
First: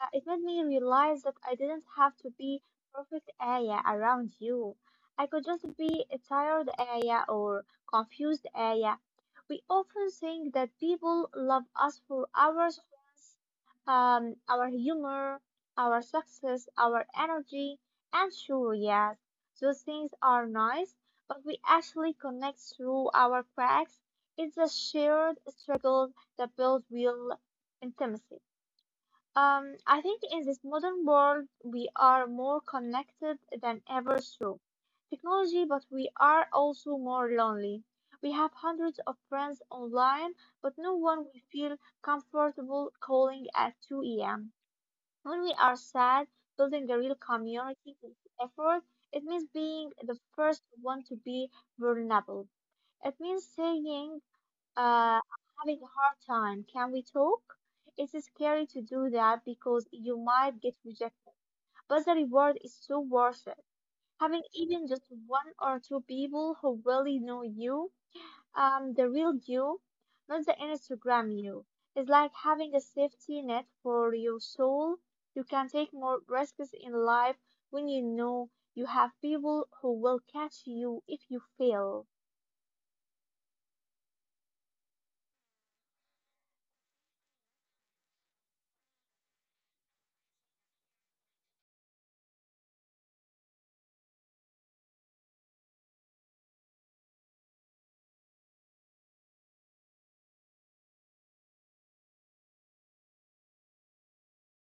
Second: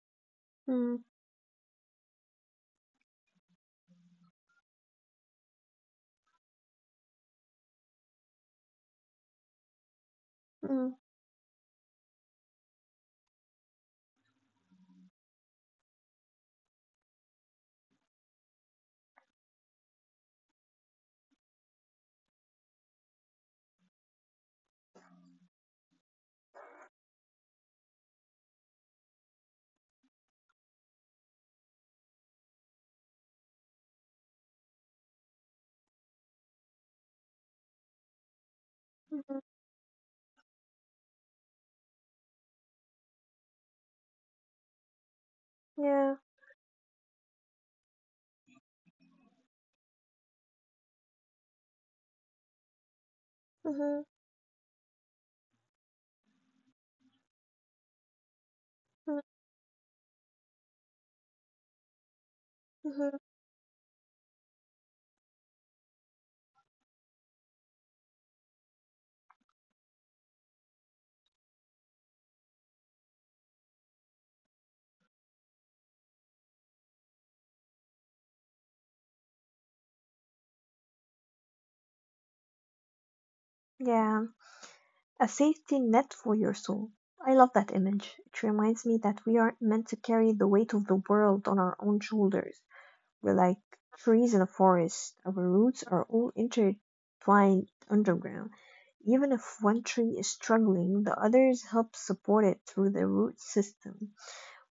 S2: It made me
S1: Hmm.
S2: realize that I didn't have to be perfect Aya around you. I could just be a tired Aya or confused Aya. We often think that
S1: Hmm.
S2: people love us for our strengths, our humor, our success, our energy, and sure, yes, those things are nice, but we actually connect through our cracks. It's the shared struggles that build real intimacy. I think in this modern world, we are more connected than ever through technology, but we are also more lonely. We have hundreds of
S1: Mhm.
S2: friends online, but no one we feel comfortable calling at 2 a.m. when we are sad.
S1: Yeah.
S2: Building a real community is effort. It means being the first one to be vulnerable. It means saying
S1: Mhm,
S2: I'm having a hard time. Can we talk? It's scary to do
S1: mhm,
S2: that because you might get rejected, but the reward is so
S1: mhm.
S2: worth it. Having even just one or two people who really know you, the real you, not the Instagram you, is like having a safety net for your soul. You can take more risks in life when you know you have people who will catch you if you fail.
S1: Yeah. A safety net for your soul. I love that image. It reminds me that we aren't meant to carry the weight of the world on our own shoulders. We're like trees in a forest. Our roots are all intertwined underground. Even if one tree is struggling, the others help support it through the root system.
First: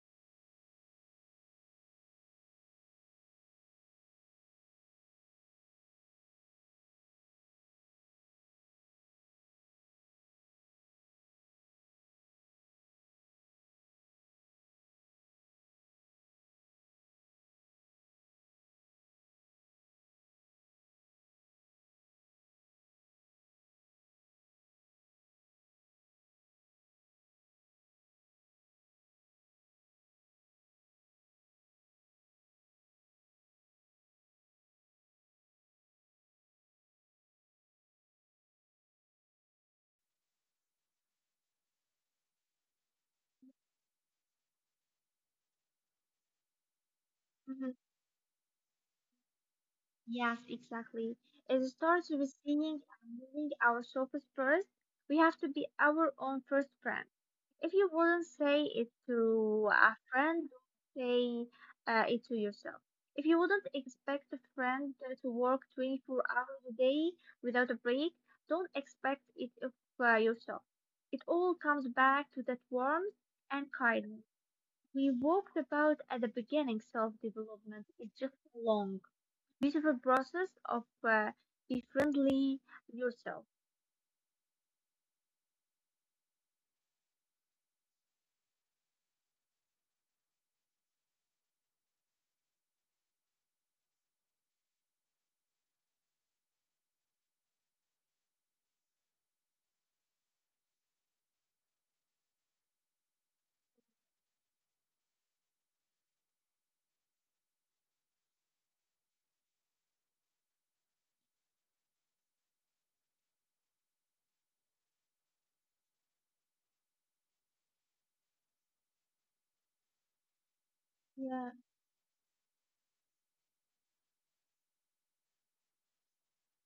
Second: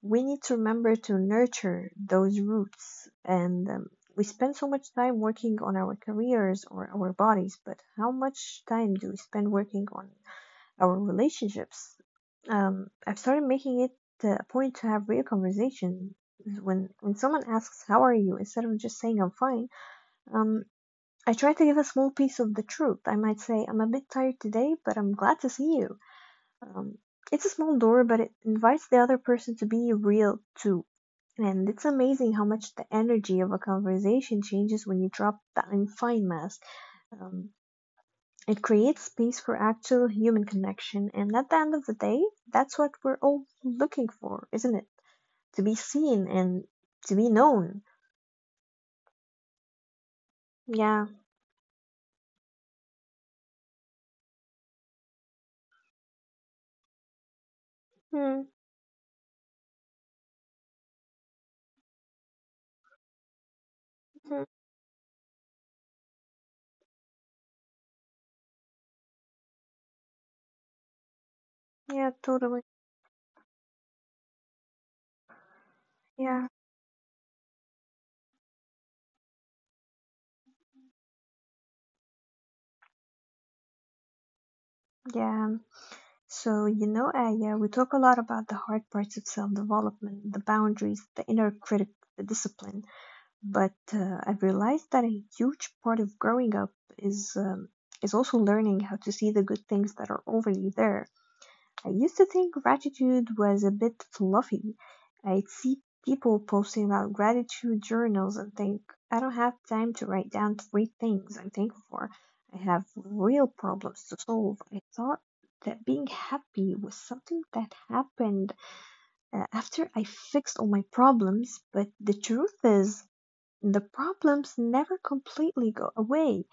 S1: We need to remember to nurture those roots. And we spend so much time working on our careers or our bodies, but how much time do we spend working on our relationships. I've started making it a point to have real conversation. When someone asks how are you, instead of just saying I'm fine, um, I try to give a small piece of the truth. I might say I'm a bit tired today, but I'm glad to see you. Um, it's a small door, but it invites the other person to be real too. And it's amazing how much the energy of a conversation changes when you drop that I'm fine mask. Um, it creates space for actual human connection, and at the end of the day, that's what we're all looking for, isn't it? To be seen and to be
S2: Mm-hmm.
S1: known.
S2: Yes,
S1: Yeah.
S2: exactly. It starts with seeing and moving ourselves first. We have to be our own first friend. If you wouldn't
S1: Mm-hmm.
S2: say it to a friend, say it to yourself. If you wouldn't expect a friend to work 24 hours a day without a break, don't expect it of yourself. It all comes
S1: Yeah,
S2: back to that
S1: totally.
S2: warmth and kindness we walked about at the
S1: Yeah.
S2: beginning. Self development is just long beautiful process of uh, befriending yourself.
S1: Yeah. So Aya, we talk a lot about the hard parts of self development, the boundaries, the inner critic, the discipline. But I've realized that a huge part of growing up is um, is also learning how to see the good things that are already there. I used to think gratitude was a bit fluffy. I'd see people posting about gratitude journals and think, I don't have time to write down three things I'm thankful for. I have real problems to solve. I thought that being happy was something that happened after I fixed all my
S2: Yeah,
S1: problems, but the truth is, the problems never completely go away.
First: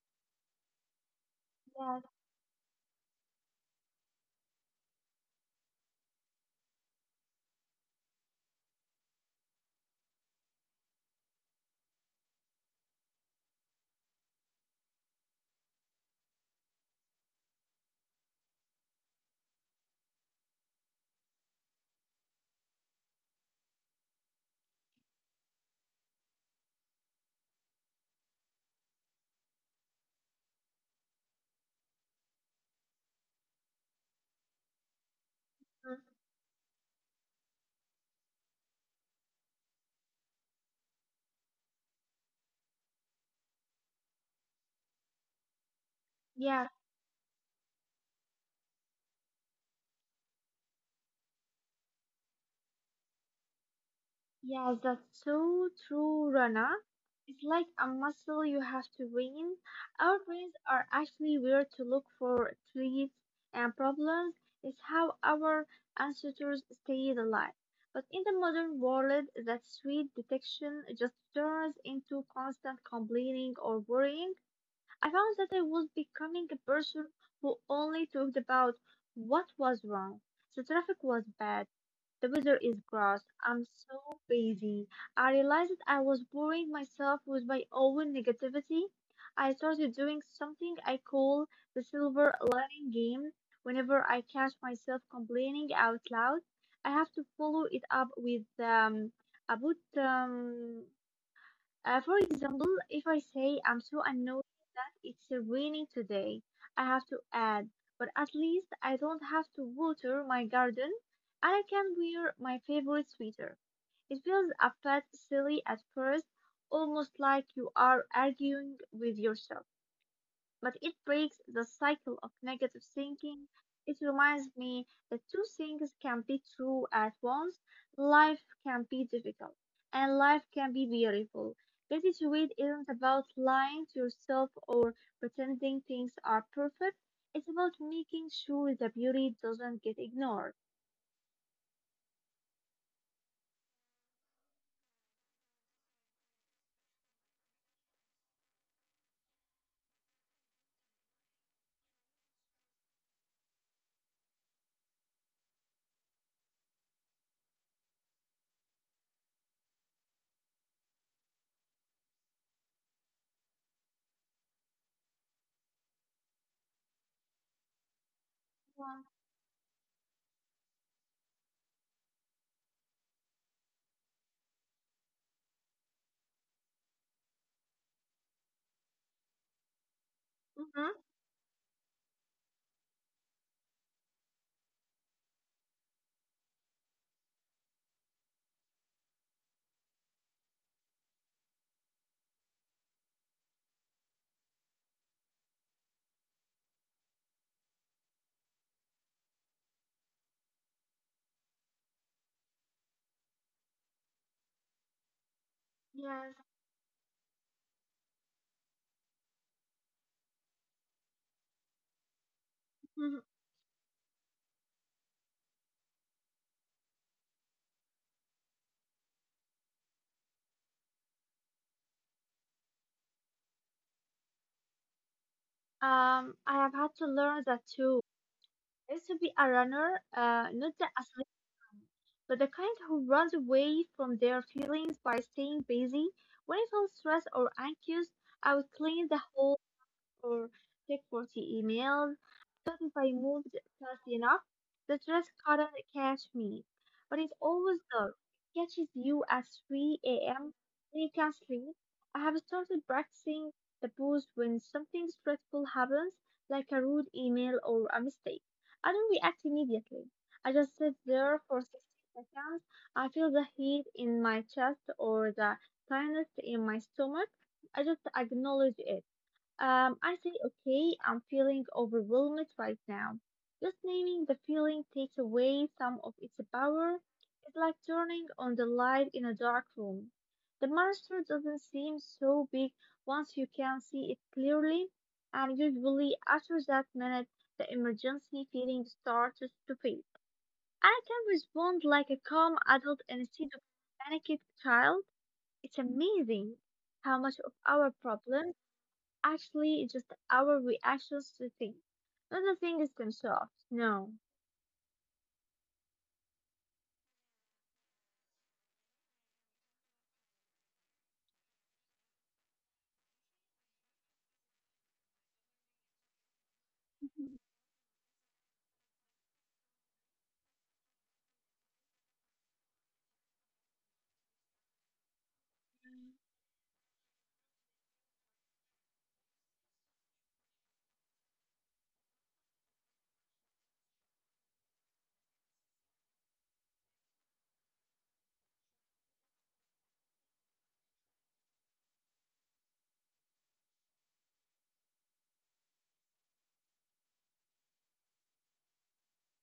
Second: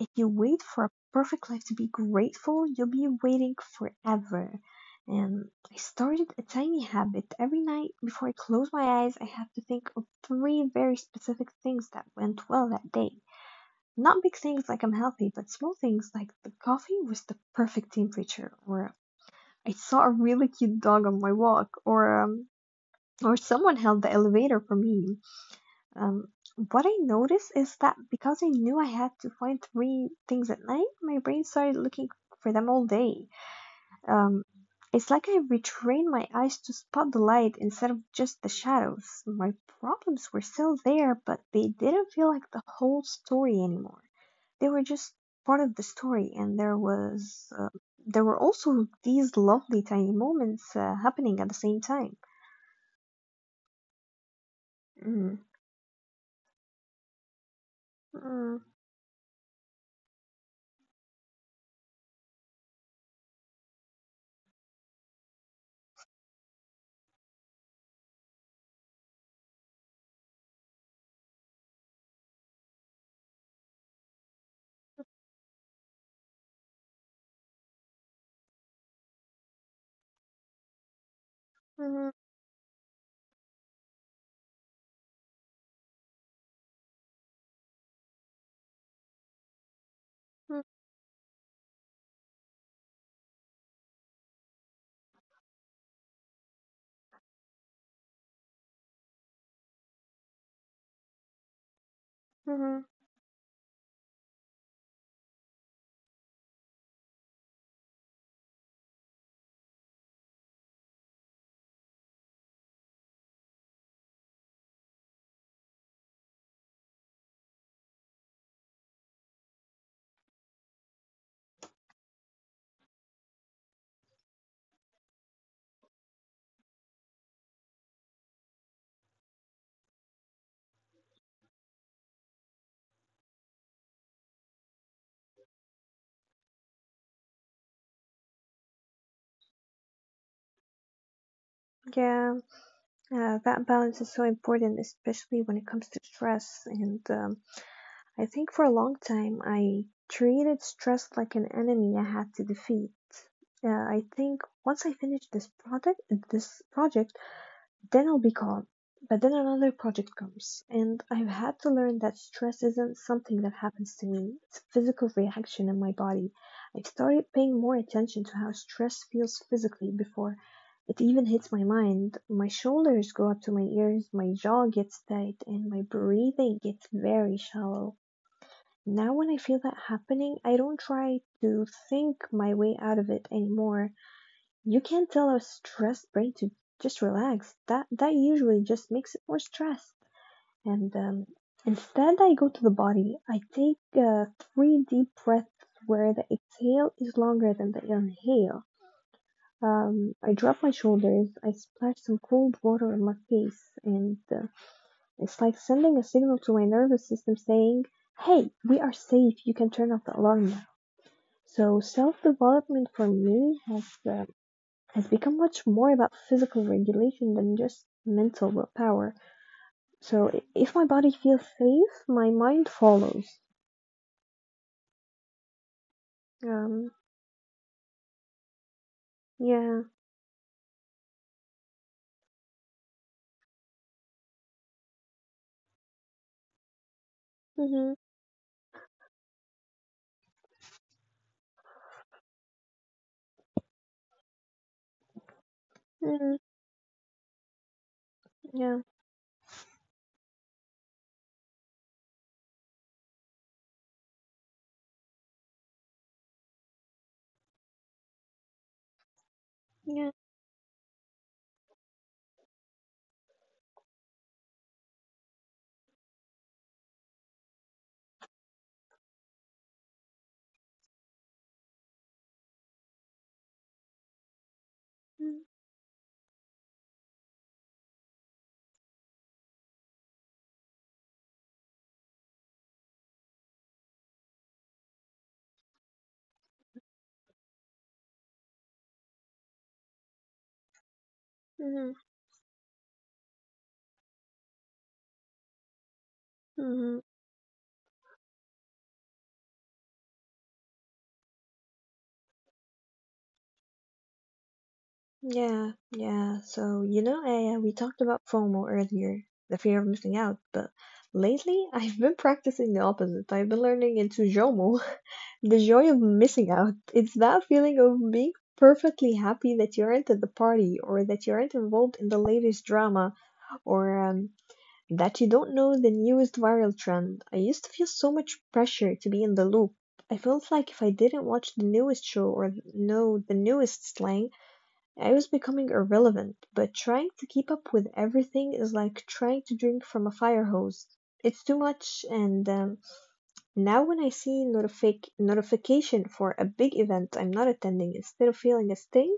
S1: If you wait for a perfect life to be
S2: yeah.
S1: grateful, you'll be waiting forever. And I started a tiny habit. Every night before I close my eyes, I have to think of three very specific things that went well that day. Not big things like I'm healthy, but small things like the coffee was the perfect temperature, or I saw a really cute dog on my walk, or someone held the elevator for me. Um, what I noticed is that because I knew I had to find three things at night, my brain started looking for them all day. Um, it's like I
S2: Mm.
S1: retrained my eyes to spot the light instead of just the shadows. My problems were still there, but they didn't feel like the whole story anymore. They were just part of the story, and
S2: Yeah,
S1: there were also these lovely tiny moments happening at the same time.
S2: yeah, that's
S1: Mm.
S2: so true, Rana. It's like a muscle you
S1: Mm,
S2: have to train. Our brains are actually where to look for treats and problems. It's how our ancestors stayed alive. But in the modern world, that sweet detection just turns into constant complaining or worrying. I found that I was becoming a person who only talked about what was wrong. The traffic was bad.
S1: mhm,
S2: The weather is gross. I'm so busy. I realized that I was boring myself with my own negativity. I started doing something
S1: mhm,
S2: I call the silver lining game. Whenever I catch myself complaining out loud, I have to follow it up with about for example,
S1: mhm.
S2: if I say I'm so annoyed that it's raining today, I have to add, but at least I don't have to water my garden and I can wear my favorite sweater. It feels a bit silly at first, almost like you are arguing with yourself, but it breaks the cycle of negative thinking. It reminds me that two things can be true at once. Life can be difficult and life can be beautiful. Gratitude isn't about lying to yourself or pretending things are perfect. It's about making sure the beauty doesn't get ignored.
S1: Yeah, yeah, that balance is so important, especially when it comes to stress. And I think for a long time, I treated stress like an enemy I had to defeat. I think once I finished this project, this project, then I'll be calm. But then another project comes, and I've had to learn that stress isn't something that happens to me. It's a physical reaction in my body. I've started paying more attention to how
S2: Yeah.
S1: stress feels physically before it even hits my mind. My shoulders go up to my ears, my jaw gets tight, and my breathing gets very shallow. Now, when I feel that happening, I don't
S2: Hmm.
S1: try to think my way out of it anymore. You can't tell a stressed brain to just relax. That usually just makes it more stressed. And Instead, I go to the body. I take three deep breaths where the exhale is longer than the inhale. I drop my shoulders. I splash some cold water on my face, and it's like sending a
S2: Yes.
S1: signal to my nervous system saying, "Hey, we are safe. You can turn off the alarm now." So self development
S2: Mhm.
S1: for me has become much more about physical regulation than just mental willpower. So if my body feels safe, my mind follows.
S2: I have had to
S1: Um,
S2: learn that too. I used to be a runner,
S1: yeah.
S2: not the but the kind who runs away from their feelings by staying busy. When I feel stressed or anxious,
S1: Mhm.
S2: I would clean the whole or check 40 emails, but if I moved fast enough, the stress couldn't catch
S1: Mhm.
S2: me. But it's always there. It catches
S1: Yeah.
S2: you at 3 a.m. when you can't sleep. I have started practicing the pose when something stressful happens, like a rude email or a mistake. I don't react immediately.
S1: Yeah.
S2: I just sit there for 60 seconds. I feel the heat in my chest or the tightness in my stomach. I just acknowledge it. I say, okay, I'm feeling overwhelmed right now. Just naming the feeling takes
S1: Mm,
S2: away some of its power. It's like turning on the light in a dark room. The monster doesn't seem so big once you can see it clearly, and usually after that minute, the emergency feeling starts to fade. I can respond like
S1: mhm.
S2: a calm adult instead of a panicked child. It's amazing how
S1: Mhm.
S2: much of our problems actually, it's just our reactions to things. Not the thing is themselves. No.
S1: Yeah. Yeah. So you know, we talked about FOMO earlier, the fear of missing out, but lately [laughs] I've been practicing the opposite. I've been learning into JOMO. The joy of missing out. It's that feeling of being perfectly happy that you aren't at the party or that you aren't involved in the latest drama or that you don't know the newest viral trend. I used to feel so much pressure to be in the loop. I felt like if I didn't watch the newest show or know the newest slang, I was becoming irrelevant. But trying to keep up with everything is like trying to drink from a fire hose. It's too much, and now when I see notification for a big event I'm not attending, instead of feeling a sting,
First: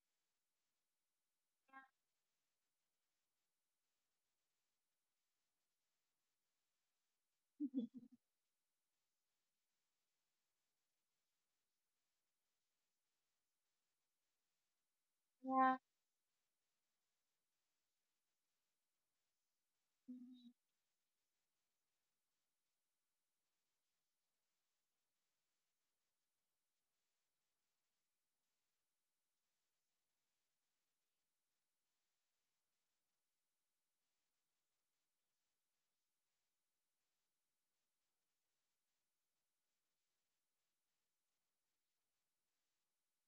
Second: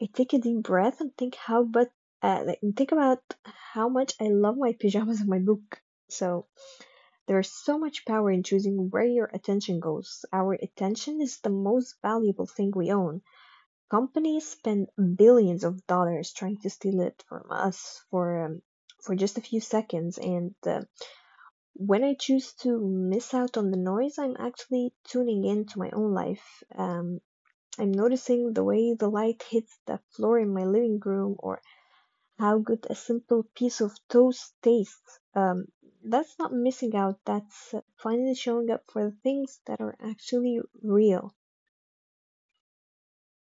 S1: I take a deep breath and think how but like, and think about how much I love my pajamas and my book. So there is so much power in choosing where your attention goes. Our attention is the most valuable thing we own. Companies spend billions
S2: Yeah.
S1: of dollars trying to steal it from us for just a few seconds, and when I choose to miss out on the noise, I'm actually tuning in to my own life. I'm noticing the way the light hits the floor in my living room or how good a simple piece of toast tastes. That's not missing out, that's finally showing up for the things that are actually real.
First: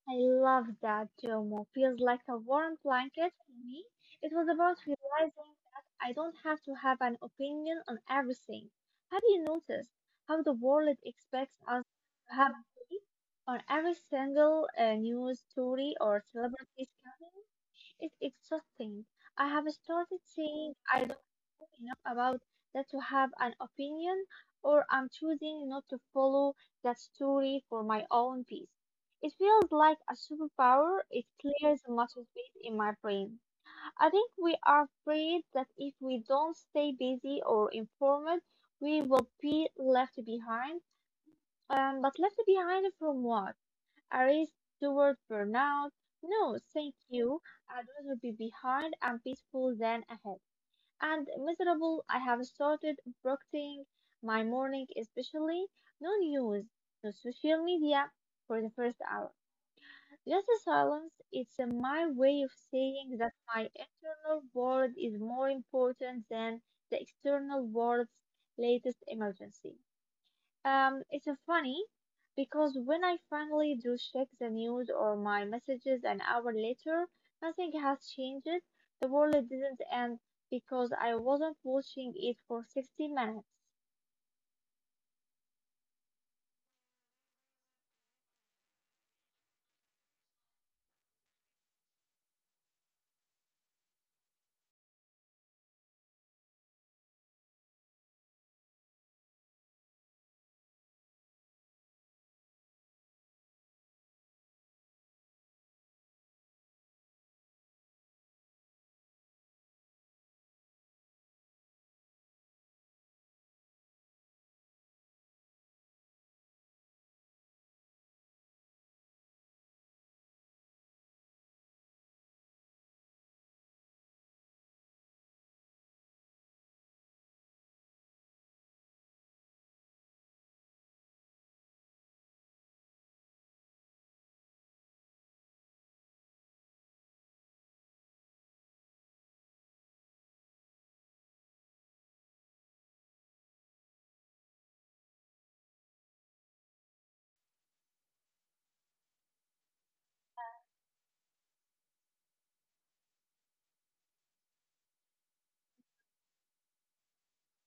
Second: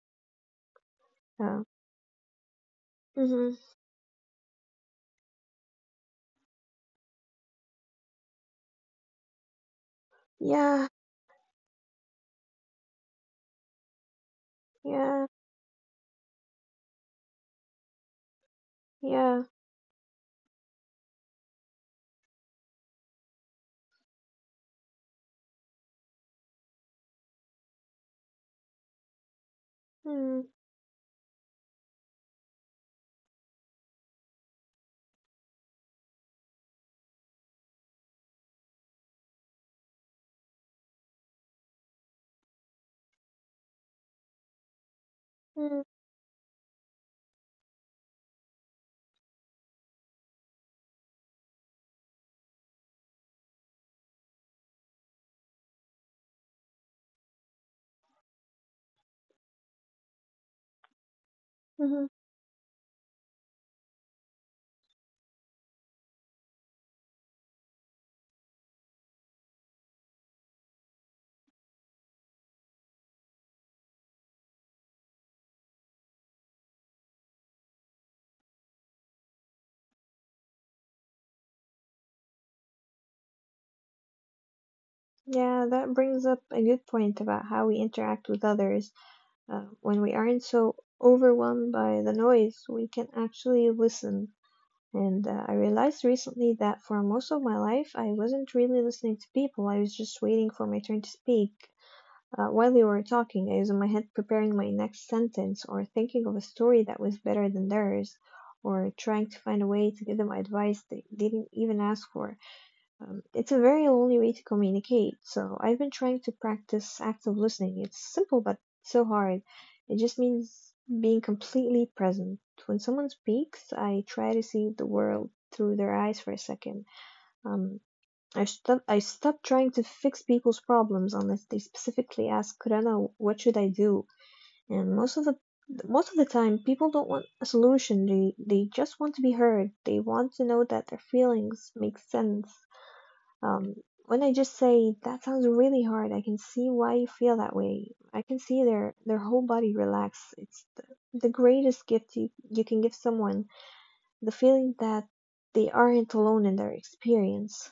S2: I love that,
S1: Uh,
S2: Jomo. Feels like a warm blanket for
S1: hmm.
S2: me. It was about realizing that I don't have to have an opinion on everything. Have you noticed how the
S1: Yeah,
S2: world expects us to have a take on every single
S1: yeah,
S2: news story or celebrity scandal? It's exhausting.
S1: yeah.
S2: I have started saying I don't know enough about that to have an opinion, or I'm choosing not to follow that story for my own peace. It feels like a
S1: Mm,
S2: superpower. It clears much space in my brain. I think we are afraid that if we don't stay busy or informed, we will be left behind. But left behind from what? Array's towards
S1: mm,
S2: burnout. No, thank you. I'd rather be behind and peaceful than ahead and miserable. I have started brooding my morning, especially no news, no social media for the first hour. Just a silence. It's
S1: hmm.
S2: my way of saying that my internal world is more important than the external world's latest emergency. It's a funny because when I finally do check the news or my messages an hour later, nothing has changed. The world didn't end because I wasn't watching it for 60 minutes.
S1: Yeah, that brings up a good point about how we interact with others. When we aren't so overwhelmed by the noise, we can actually listen. And I realized recently that for most of my life, I wasn't really listening to people. I was just waiting for my turn to speak. While they were talking, I was in my head preparing my next sentence, or thinking of a story that was better than theirs, or trying to find a way to give them advice they didn't even ask for. It's a very lonely way to communicate, so I've been trying to practice active listening. It's simple, but so hard. It just means being completely present. When someone speaks, I try to see the world through their eyes for a second. Um, I stop trying to fix people's problems unless they specifically ask, Kurana, what should I do? And most of the time, people don't want a solution. They just want to be heard. They want to know that their feelings make sense. um, when I just say that sounds really hard, I can see why you feel that way. I can see their whole body relax. It's the greatest gift you can give someone, the feeling that they aren't alone in their experience.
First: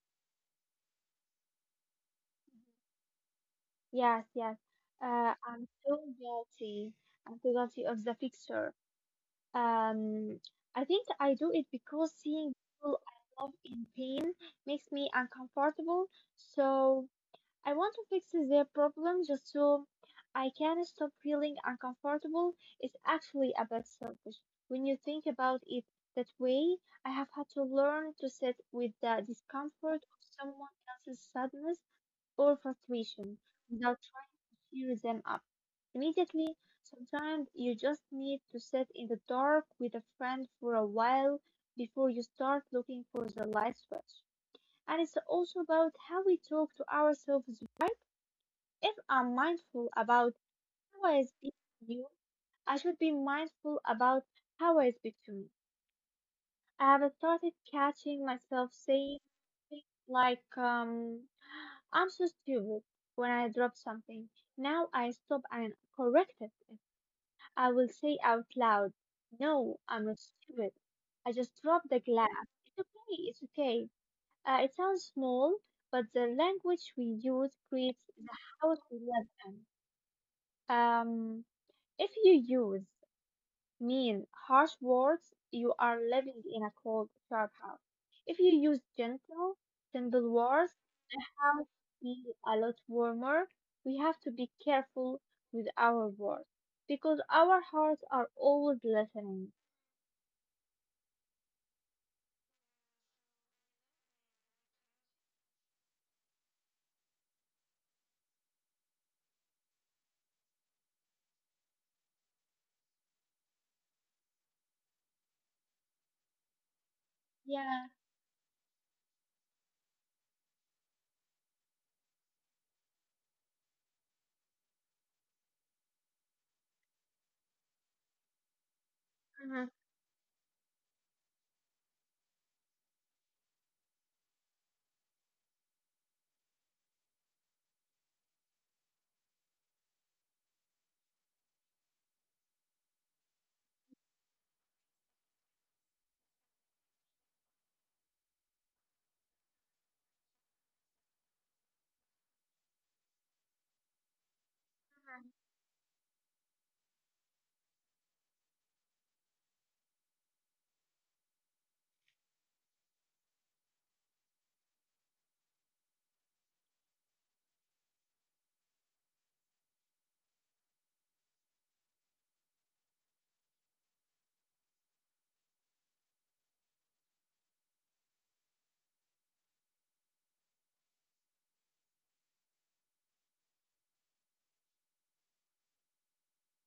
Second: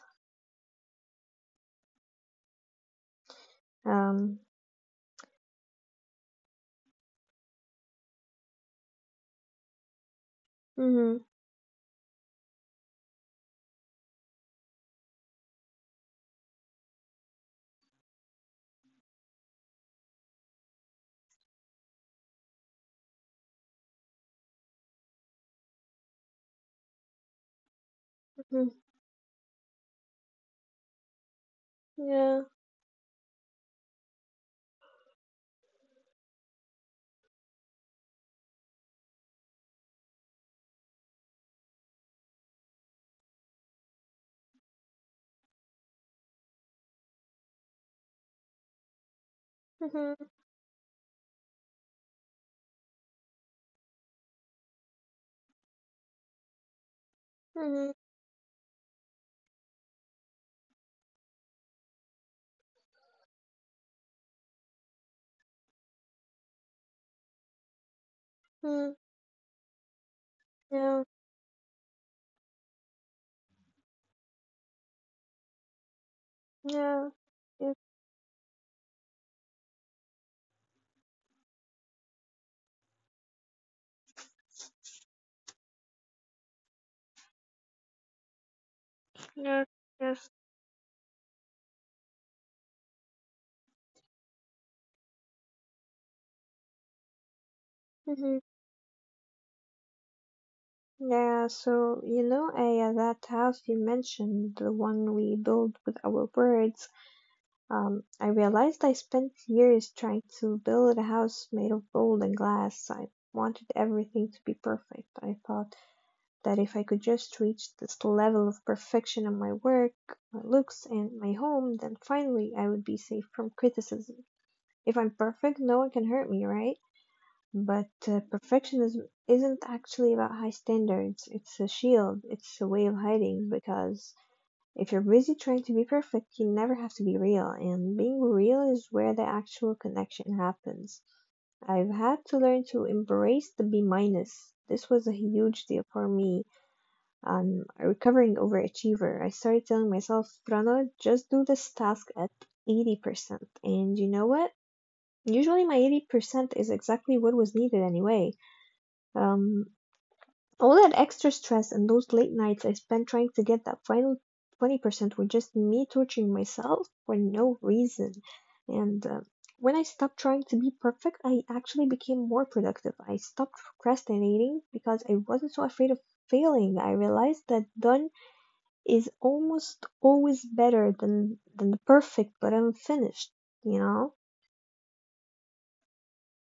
S2: Yes,
S1: Um,
S2: yes. I'm so guilty. I'm so guilty of the fixer. Um, I think
S1: mhm,
S2: I do it because seeing people I love in pain makes me uncomfortable. So I want to fix their problem just so I can stop feeling uncomfortable. It's actually a bit selfish when you think about it that way. I have had to learn to sit
S1: mhm,
S2: with the discomfort of someone else's sadness
S1: yeah,
S2: or frustration without trying to cheer them up immediately. Sometimes you just need to sit in the dark with a friend for a while before you start looking for the light switch. And it's also about how we talk to ourselves, right? If I'm mindful
S1: mhm,
S2: about how I speak to you, I should be mindful about how I speak to between. I have started
S1: mhm,
S2: catching myself saying things like, I'm so stupid when I drop something. Now I stop and correct it. I will say out loud,
S1: mhm,
S2: no, I'm not stupid.
S1: yeah,
S2: I just dropped the glass. It's okay, it's okay. It sounds small, but the language we
S1: yeah,
S2: use creates
S1: yes,
S2: the house we live in. Um, If you use mean, harsh words, you are living in a cold, sharp house. If you use gentle,
S1: yeah,
S2: simple
S1: yes,
S2: words, house feel a lot warmer. We have to be careful with our words because our hearts are
S1: mhm.
S2: always listening.
S1: Yeah, so you know, that house you mentioned, the one we build with our words. I realized I spent years trying to build a house made of gold and glass. I wanted everything to be perfect. I thought that if I could just
S2: Yeah.
S1: reach this level of perfection in my work, my looks, and my home, then finally I would be safe from criticism. If I'm perfect, no one can hurt me, right? But perfectionism
S2: Uh-huh.
S1: isn't actually about high standards. It's a shield, it's a way of hiding because if you're busy trying to be perfect, you never have to be real, and being real is where the actual connection happens. I've had to learn to embrace the B minus. This was a huge deal for me. I'm a recovering overachiever. I started telling myself, "Rana, just do this task at 80%." And you know what? Usually my 80% is exactly what was needed anyway. Um, all that extra stress and those late nights I spent trying to get that final 20% were just me torturing myself for no reason. And when I stopped trying to be perfect, I actually became more productive. I stopped procrastinating because I wasn't so afraid of failing. I realized that done is almost always better than the perfect but unfinished, you know?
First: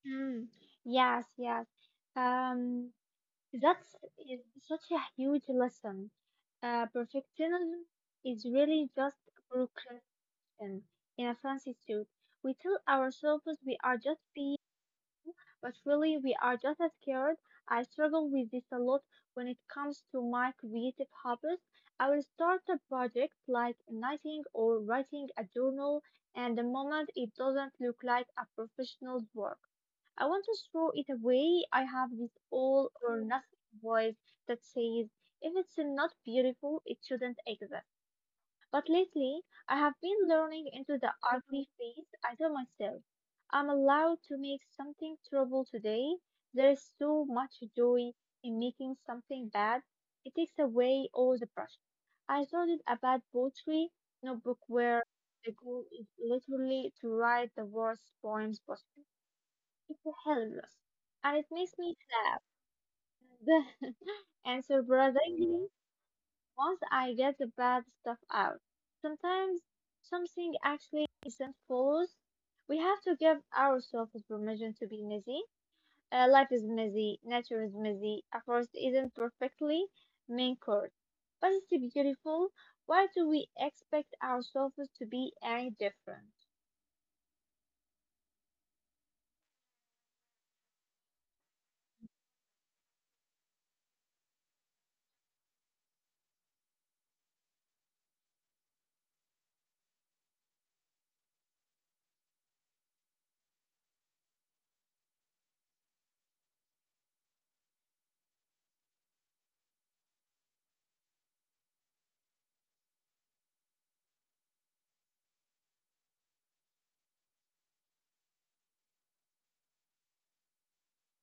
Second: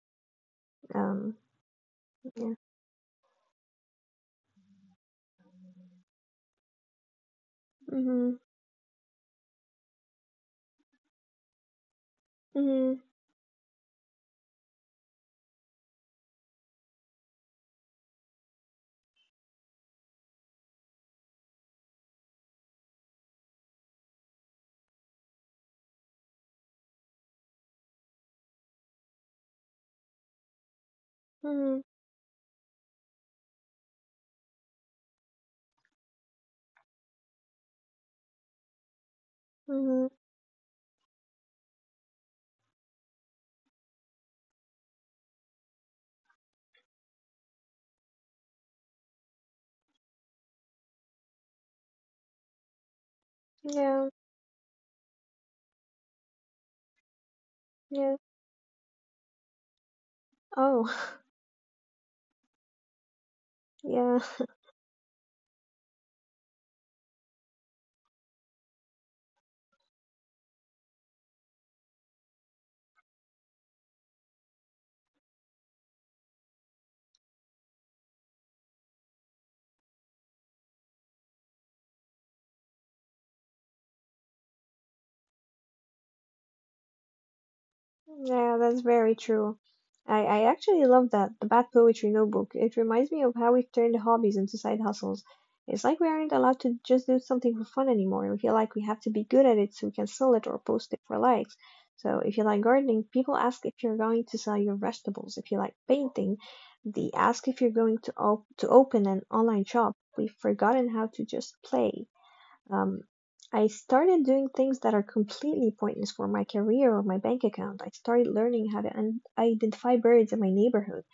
S2: Mm. Yes.
S1: Um,
S2: Yes.
S1: yeah.
S2: Um. That's is such a huge lesson. Perfectionism
S1: Mhm.
S2: is really just procrastination often. In a transitude. We tell
S1: Mhm.
S2: ourselves we are just being, but really we are just as scared. I struggle with this a lot when it comes to my creative hobbies. I will start a project like knitting or writing a journal, and the moment it doesn't look like a professional work, I want to throw it away.
S1: Mhm.
S2: I have this all or nothing voice that says, if it's not beautiful, it shouldn't exist. But lately, I have
S1: Mhm.
S2: been learning into the ugly phase. I tell myself, I'm allowed to make something trouble today. There is so much joy in making something bad. It takes away all the pressure. I started a bad poetry
S1: Yeah.
S2: notebook where the goal is literally to write the worst
S1: Yeah.
S2: poems possible. It's hilarious,
S1: Oh. [laughs]
S2: and it makes me laugh. [laughs]
S1: Yeah.
S2: And surprisingly, once I get the bad stuff out, sometimes something actually isn't follows. We have to give ourselves permission to be messy. Life is messy, nature is messy, a forest isn't perfectly main course, but it's beautiful. Why do we expect ourselves to be any different?
S1: Yeah, that's very true. I actually love that, the Bad Poetry Notebook. It reminds me of how we turned hobbies into side hustles. It's like we aren't allowed to just do something for fun anymore. We feel like we have to be good at it so we can sell it or post it for likes. So if you like gardening, people ask if you're going to sell your vegetables. If you like painting, they ask if you're going to op to open an online shop. We've forgotten how to just play. Um, I started doing things that are completely pointless for my career or my bank account. I started learning how to identify birds in my neighborhood.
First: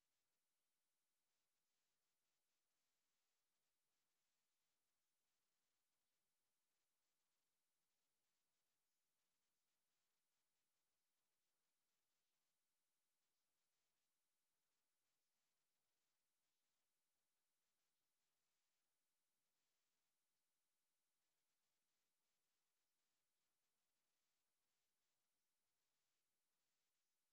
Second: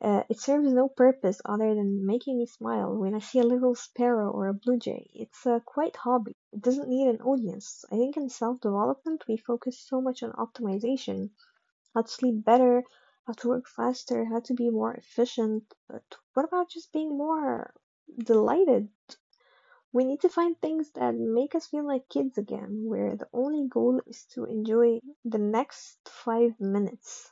S1: It serves no purpose other than making me smile when I see a little sparrow or a blue jay. It's a quiet hobby. It doesn't need an audience. I think in self development, we focus so much on optimization, how to sleep better, how to work faster, how to be more efficient. But what about just being more delighted? We need to find things that make us feel like kids again, where the only goal is to enjoy the next 5 minutes.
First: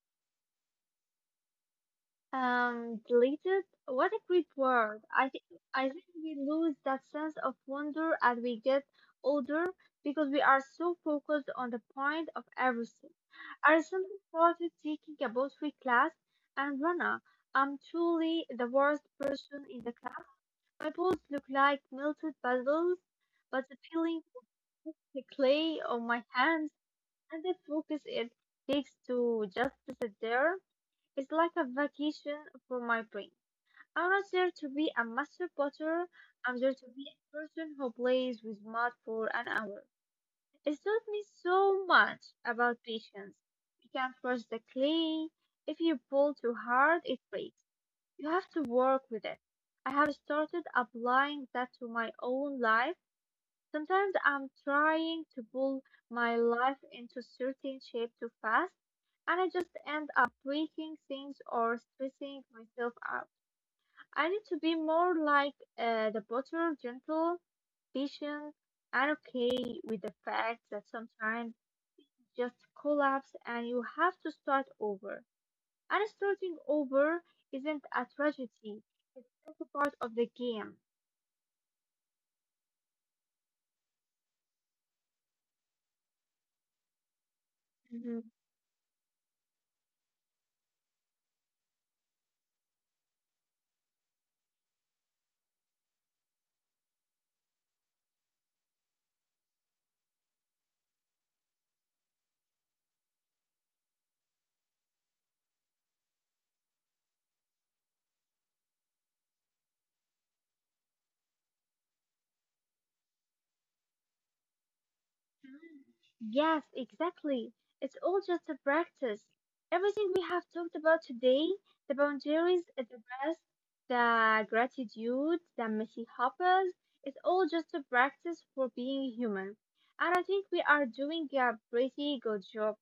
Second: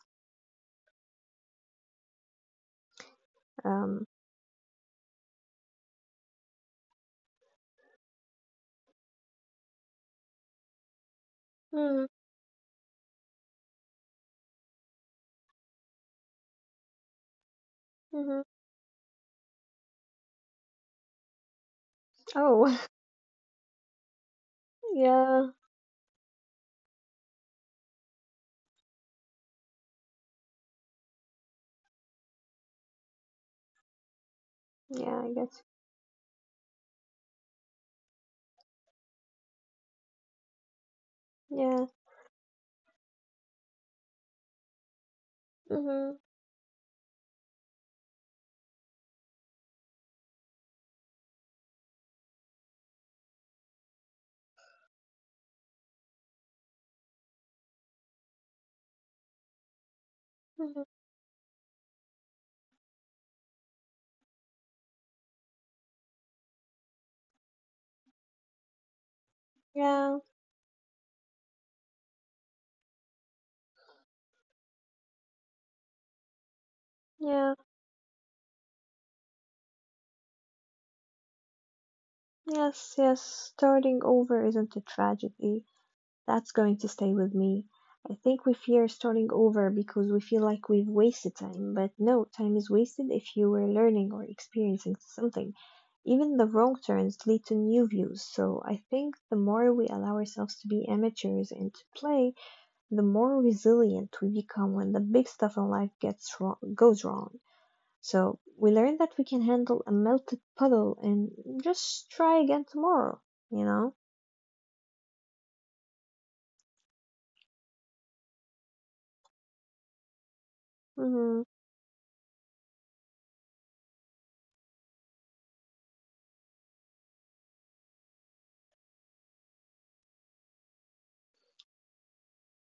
S2: Deleted?
S1: Um,
S2: What a great word. I think we lose that sense of wonder as we get older because we are so focused on the
S1: mm,
S2: point of everything. I recently started taking a poetry class, and Rana, I'm
S1: hmm.
S2: truly the worst person in the class. My balls look like melted
S1: Oh,
S2: puzzles, but the peeling
S1: [laughs]
S2: of
S1: yeah,
S2: the clay on my hands and the focus it takes to just sit there is like a vacation for my brain. I'm not there to be a
S1: yeah, I
S2: master
S1: guess.
S2: potter. I'm there to be a person who plays with mud for an hour. It taught me
S1: Yeah,
S2: so much about patience. You can't force the clay. If you
S1: hmm.
S2: pull too hard, it breaks. You have to work with it. I have started applying that to my own life. Sometimes I'm trying to pull my life into certain shape too fast, and I just end up
S1: Hmm,
S2: breaking things or stressing myself out. I need to be more like the butter, gentle, patient, and okay with
S1: yeah,
S2: the fact that sometimes just collapse and you have to start over. And starting over
S1: yeah,
S2: isn't a tragedy, it's just a part of the game.
S1: yes, yes. Starting over isn't a tragedy. That's going to stay with me. I think we fear starting over because we feel like we've wasted time. But no, time is wasted if you were learning or experiencing something. Even the wrong turns lead to new views. So I think the more we allow ourselves to be amateurs and to play, the more resilient we become when the big stuff in life gets wrong, goes wrong. So we learn that we can handle a melted puddle and just try again tomorrow, you know?
S2: Yes, exactly. It's all just a practice. Everything we have talked about
S1: Hmm.
S2: today, the boundaries, the rest, the gratitude, the messy hoppers, it's all just a practice for being human. And I think we are doing a pretty good job,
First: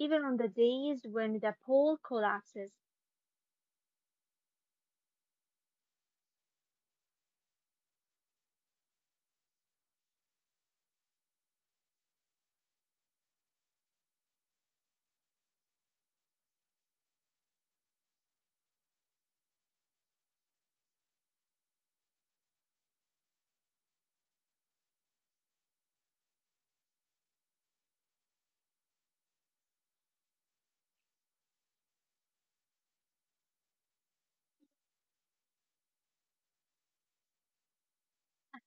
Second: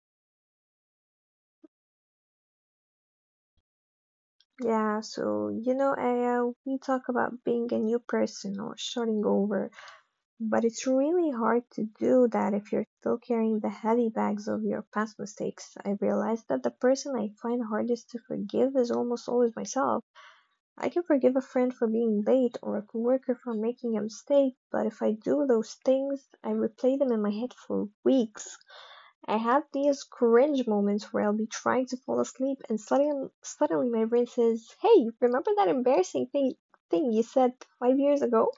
S2: even on the days when the poll collapses.
S1: Yeah, so you know, Aya, we talk about being a new person or starting over, but it's really hard to do that if you're still carrying the heavy bags of your past mistakes. I realized that the person I find hardest to forgive is almost always myself. I can forgive a friend for being late or a coworker for making a mistake, but if I do those things, I replay them in my head for weeks. I have these cringe moments where I'll be trying to fall asleep and suddenly my brain says, "Hey, remember that embarrassing thing you said 5 years ago?"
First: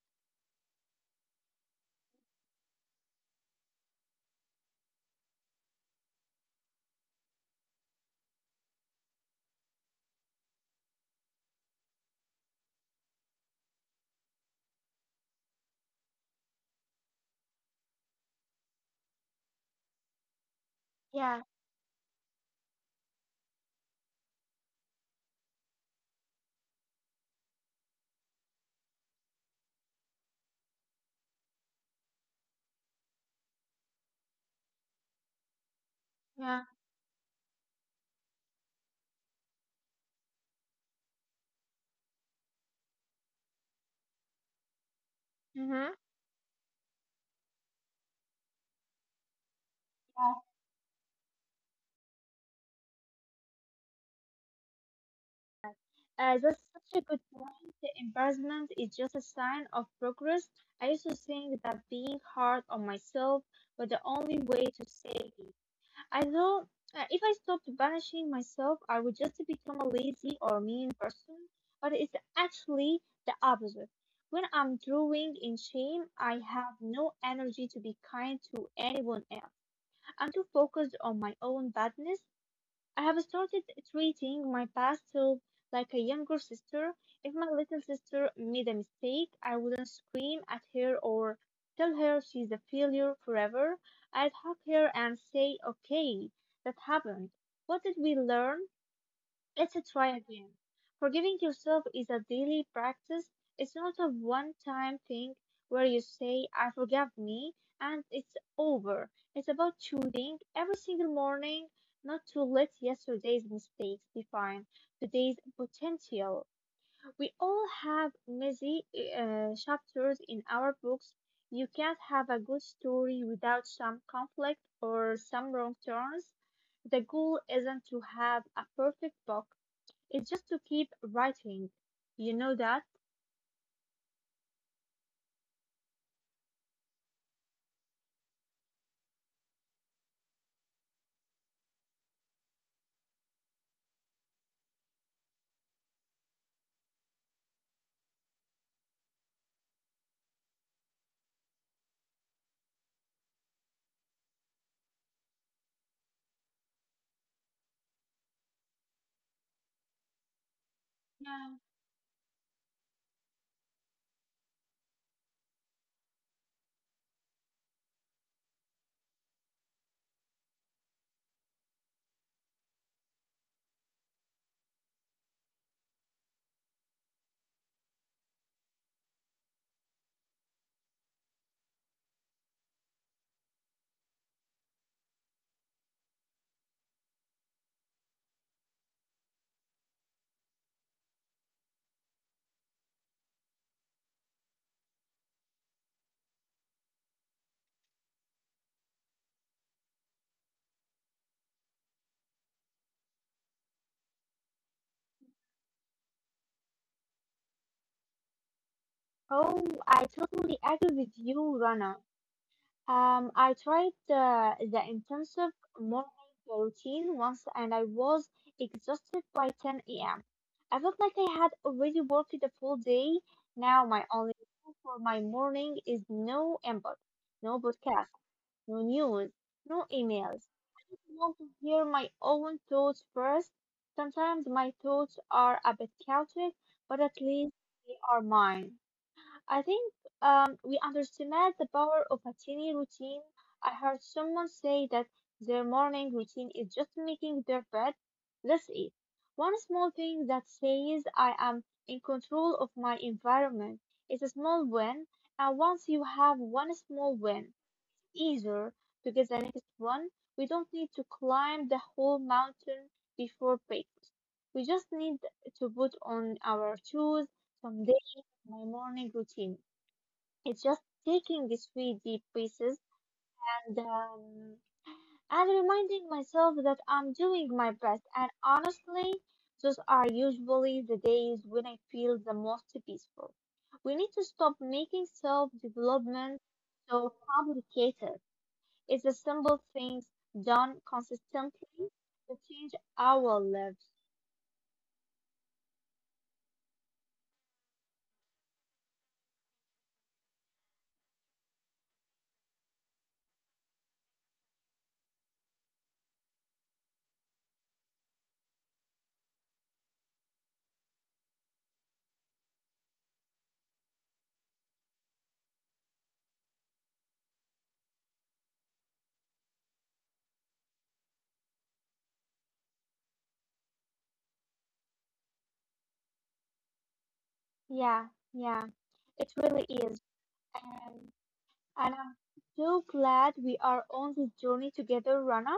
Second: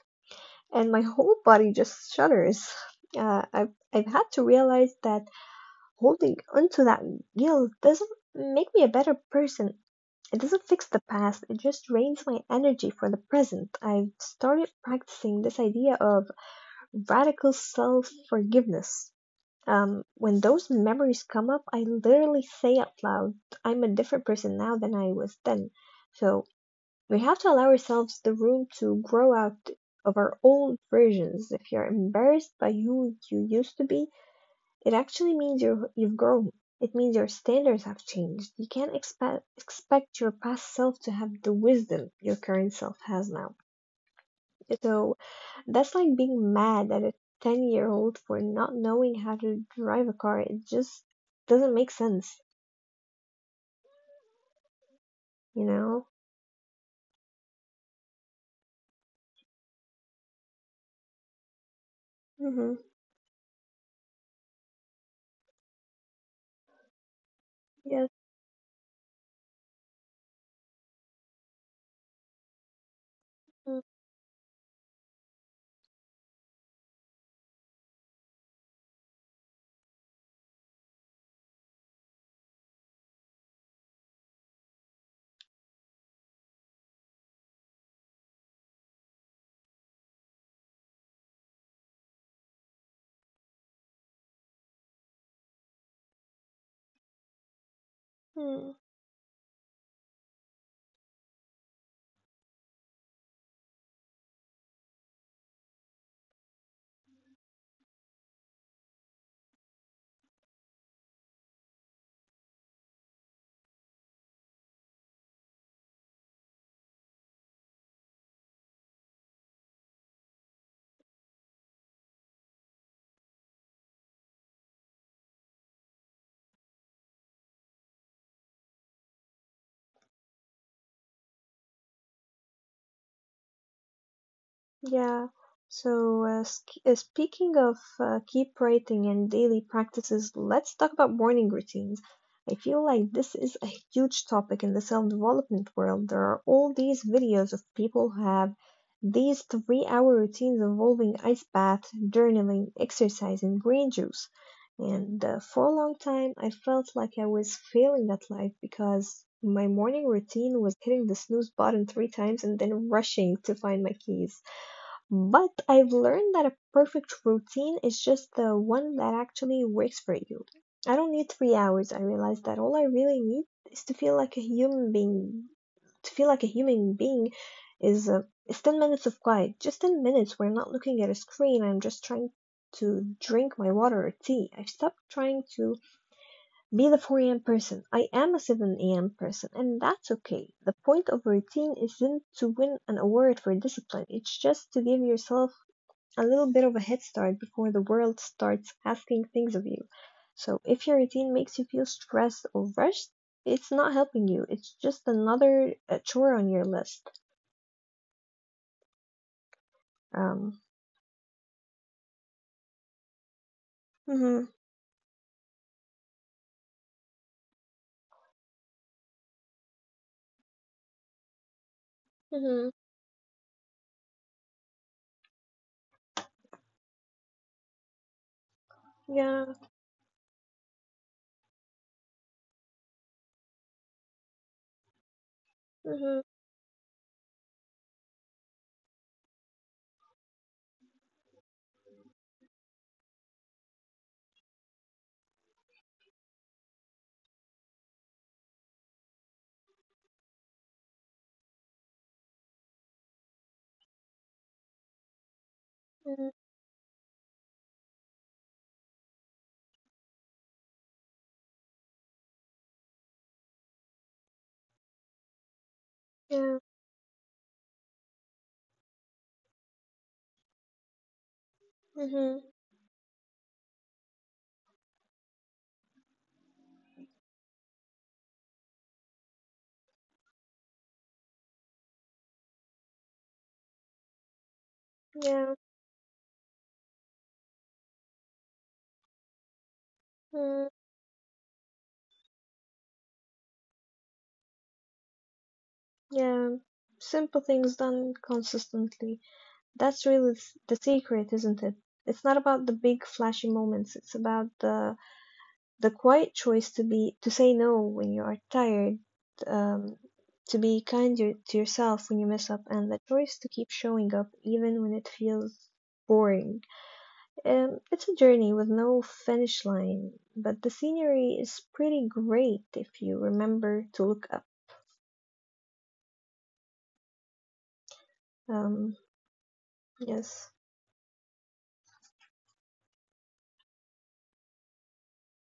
S1: And my whole body just shudders. I've had to realize that holding onto that guilt doesn't make me a better person. It doesn't fix the past. It just drains my energy for the present. I've started practicing this idea of radical self forgiveness. When those memories
S2: Yeah,
S1: come up, I literally say out loud, I'm a different person now than I was then. So we have to allow ourselves the room to grow out of our old versions. If you're embarrassed by who you used to be, it actually means you've grown.
S2: yeah.
S1: It means your standards have changed. You can't expect your past self to have the wisdom your current self has now. So
S2: Mm-hmm.
S1: that's like being mad at a 10-year-old for not knowing how to drive a car. It just doesn't make sense, you know?
S2: That's such a good point. Embarrassment is just a sign of progress. I used to think that being hard
S1: Mm-hmm.
S2: on myself was the only way to save me. I thought, if I stopped
S1: Yes.
S2: banishing myself, I would just become a lazy or mean person. But it's actually the opposite. When I'm drowning in shame, I have no energy to be kind to anyone else. I'm too focused on my own badness. I have started treating my past self like a younger sister. If my little sister made a mistake, I wouldn't scream at her or tell her she's a failure forever. I'd hug her and say, okay, that happened. What did we learn?
S1: Mm.
S2: Let's try again. Forgiving yourself is a daily practice. It's not a one time thing where you say, I forgave me and it's over. It's about choosing every single morning not to let yesterday's mistakes define today's potential. We all have messy chapters in our books. You can't have a good story without some conflict or some wrong turns. The goal isn't to have a perfect book, it's just to keep writing, you know that?
S1: Yeah. So, speaking of keep writing and daily practices, let's talk about morning routines. I feel like this is a huge topic in the self-development world. There are all these videos of people who have these three-hour routines involving ice bath, journaling, exercise, and green juice. And for a long time, I felt like I was failing at life because my morning routine was hitting the snooze
S2: Yeah.
S1: button three times and then rushing to find my keys. But I've learned that a perfect routine is just the one that actually works for you. I don't need 3 hours. I realize that all I really need is to feel like a human being. To feel like a human being is 10 minutes of quiet. Just 10 minutes where I'm not looking at a screen. I'm just trying to drink my water or tea. I've stopped trying to be the 4 a.m. person. I am a 7 a.m. person, and that's okay. The point of routine isn't to win an award for discipline, it's just to give yourself a little bit of a head start before the world starts asking things of you. So if your routine makes you feel stressed or rushed, it's not helping you. It's just another chore on your list.
S2: Oh, I
S1: Um.
S2: totally agree with you, Rana. I tried
S1: Mhm.
S2: the intensive morning routine once and I was exhausted by 10 a.m. I felt like I had already worked the
S1: Mhm.
S2: full day. Now my only goal for my morning is no input, no podcast, no
S1: Yeah.
S2: news, no emails. Want to hear my own thoughts first. Sometimes my thoughts are a bit
S1: Mhm.
S2: chaotic, but at least they are mine. I think we underestimate the power of a tiny routine. I heard someone say that their morning routine is just making their bed. That's it. One small thing that says I am in control of my environment. It's a small win, and once you
S1: Mhm.
S2: have one small win, easier to get the next one. We don't need to climb the whole mountain before breakfast. We just need to put on
S1: Yeah.
S2: our shoes someday in my morning routine. It's just taking these three
S1: Mhm.
S2: deep breaths um, and reminding myself that I'm doing my best. And honestly, those are usually the days when I feel the most peaceful. We need to stop making self
S1: Yeah.
S2: development so complicated. It's It simple things
S1: Mm,
S2: done consistently to change our lives.
S1: yeah. Simple things done consistently. That's really the secret, isn't it? It's not about the big flashy moments. It's about the quiet choice to be to say no when you are tired, um, to be to yourself when you mess up, and the choice to keep showing up even when it feels boring. It's a journey with no finish line, but the scenery is pretty great if you remember to look up.
S2: Yeah, yeah,
S1: um,
S2: it really is.
S1: yes.
S2: And, and I'm so glad we are on this journey together, Rana.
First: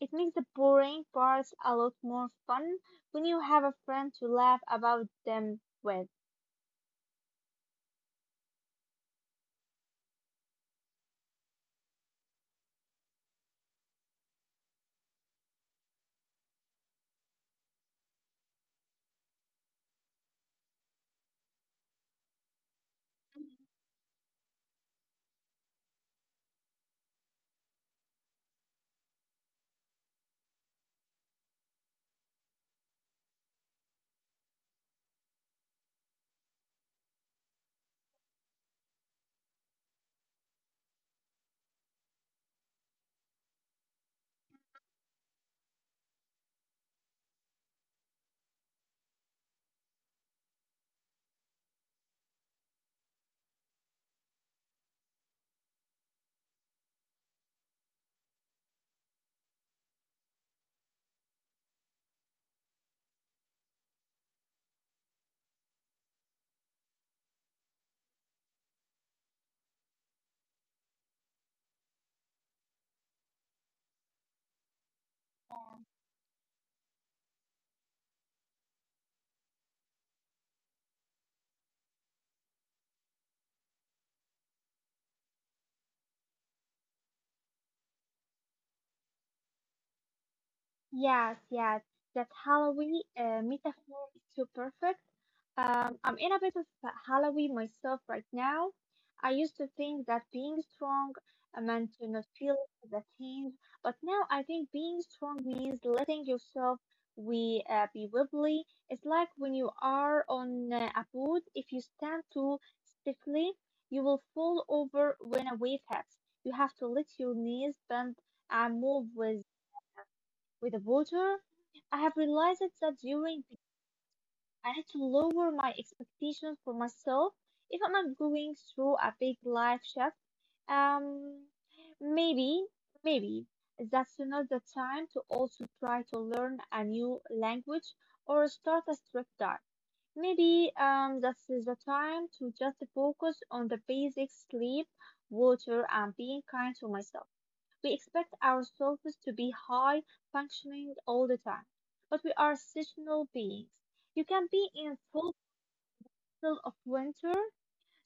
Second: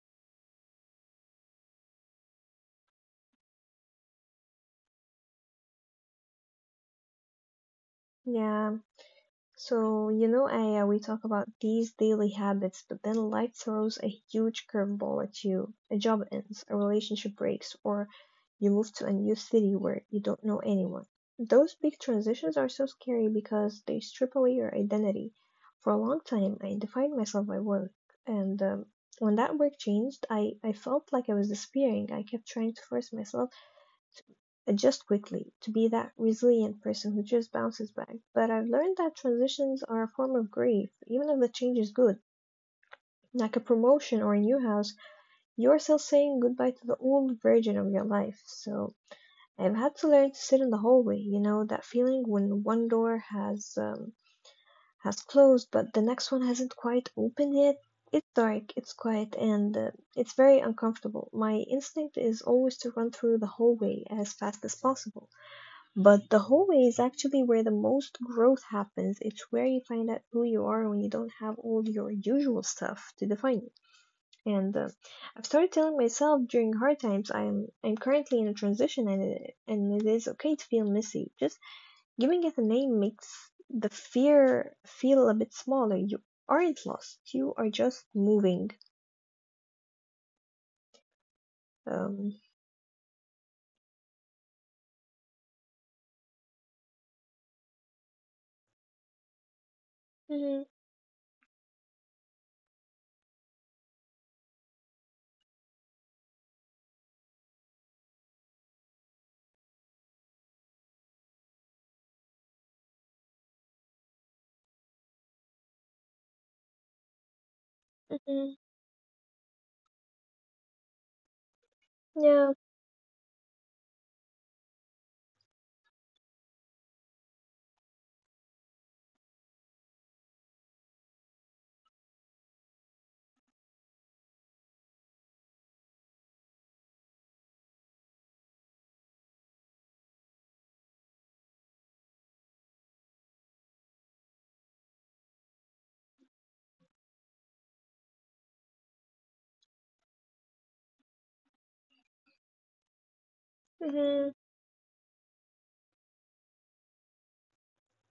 S2: It makes the boring parts a lot more fun when you have a friend to laugh about them with.
S1: Yeah. So, you know, Aya, we talk about these daily habits, but then life throws a huge curveball at you. A job ends, a relationship breaks, or you move to a new city where you don't know anyone. Those big transitions are so scary because they strip away your identity. For a long time, I defined myself by work, and when that work changed, I felt like I was disappearing. I kept trying to force myself adjust quickly to be that resilient person who just bounces back. But I've learned that transitions are a form of grief, even if the change is good. Like a promotion or a new house, you're still saying goodbye to the old version of your life. So I've had to learn to sit in the hallway, you know, that feeling when one door has closed but the next one hasn't quite opened yet. It's dark, it's quiet, and it's very uncomfortable. My instinct is always to run through the hallway as fast as possible. But the hallway is actually where the most growth happens. It's where you find out who you are when you don't have all your usual stuff to define you. And I've started telling myself during hard times I'm currently in a transition, and it is okay to feel messy. Just giving it a name makes the fear feel a bit smaller. You aren't lost. You are just moving.
S2: Yes, yes, that
S1: Um.
S2: Halloween metaphor is so perfect. I'm in a bit of a Halloween myself right now. I used to think that being
S1: Mhm.
S2: strong, meant to not feel the change, but now I think being strong means letting yourself we be wobbly. It's like when you are on a boat. If you stand too stiffly, you will fall over when a wave hits. You have to let your knees bend
S1: Mhm.
S2: and move with the water. I have
S1: Yeah.
S2: realized that during the I had to lower my expectations for myself if I'm not going through a big life shift. Um, maybe, maybe that's not the time to also try to learn a new language or start a strict diet. Maybe that's the time to just focus on the basic sleep, water, and being kind to myself. We expect ourselves to be high functioning all the time, but we are seasonal beings.
S1: Hmm.
S2: You can be in full still of winter.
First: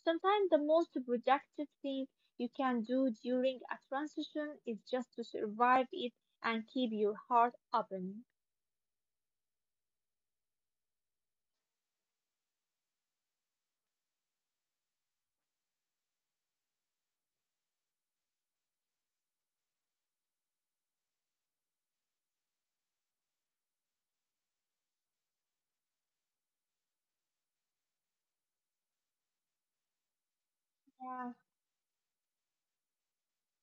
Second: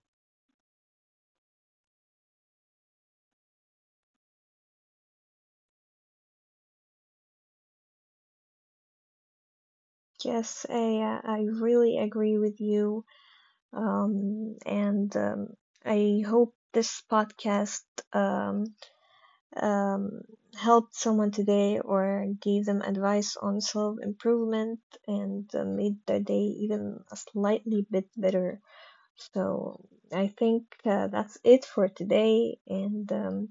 S2: Sometimes the most productive thing you can do during a transition is just to survive it and keep your heart open.
S1: Yes, I really agree with you. And I hope this podcast um, um, helped someone today or gave them advice on self improvement and made their day even a slightly bit better. So I think
S2: Yeah,
S1: that's it for today. And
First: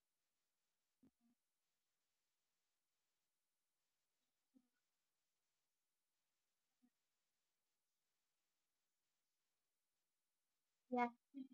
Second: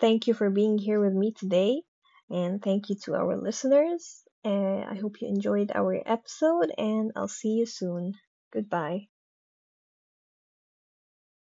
S1: thank you for being here with me today. And thank you to our listeners. I hope you enjoyed our episode, and I'll see you soon. Goodbye.
S2: yeah. Thank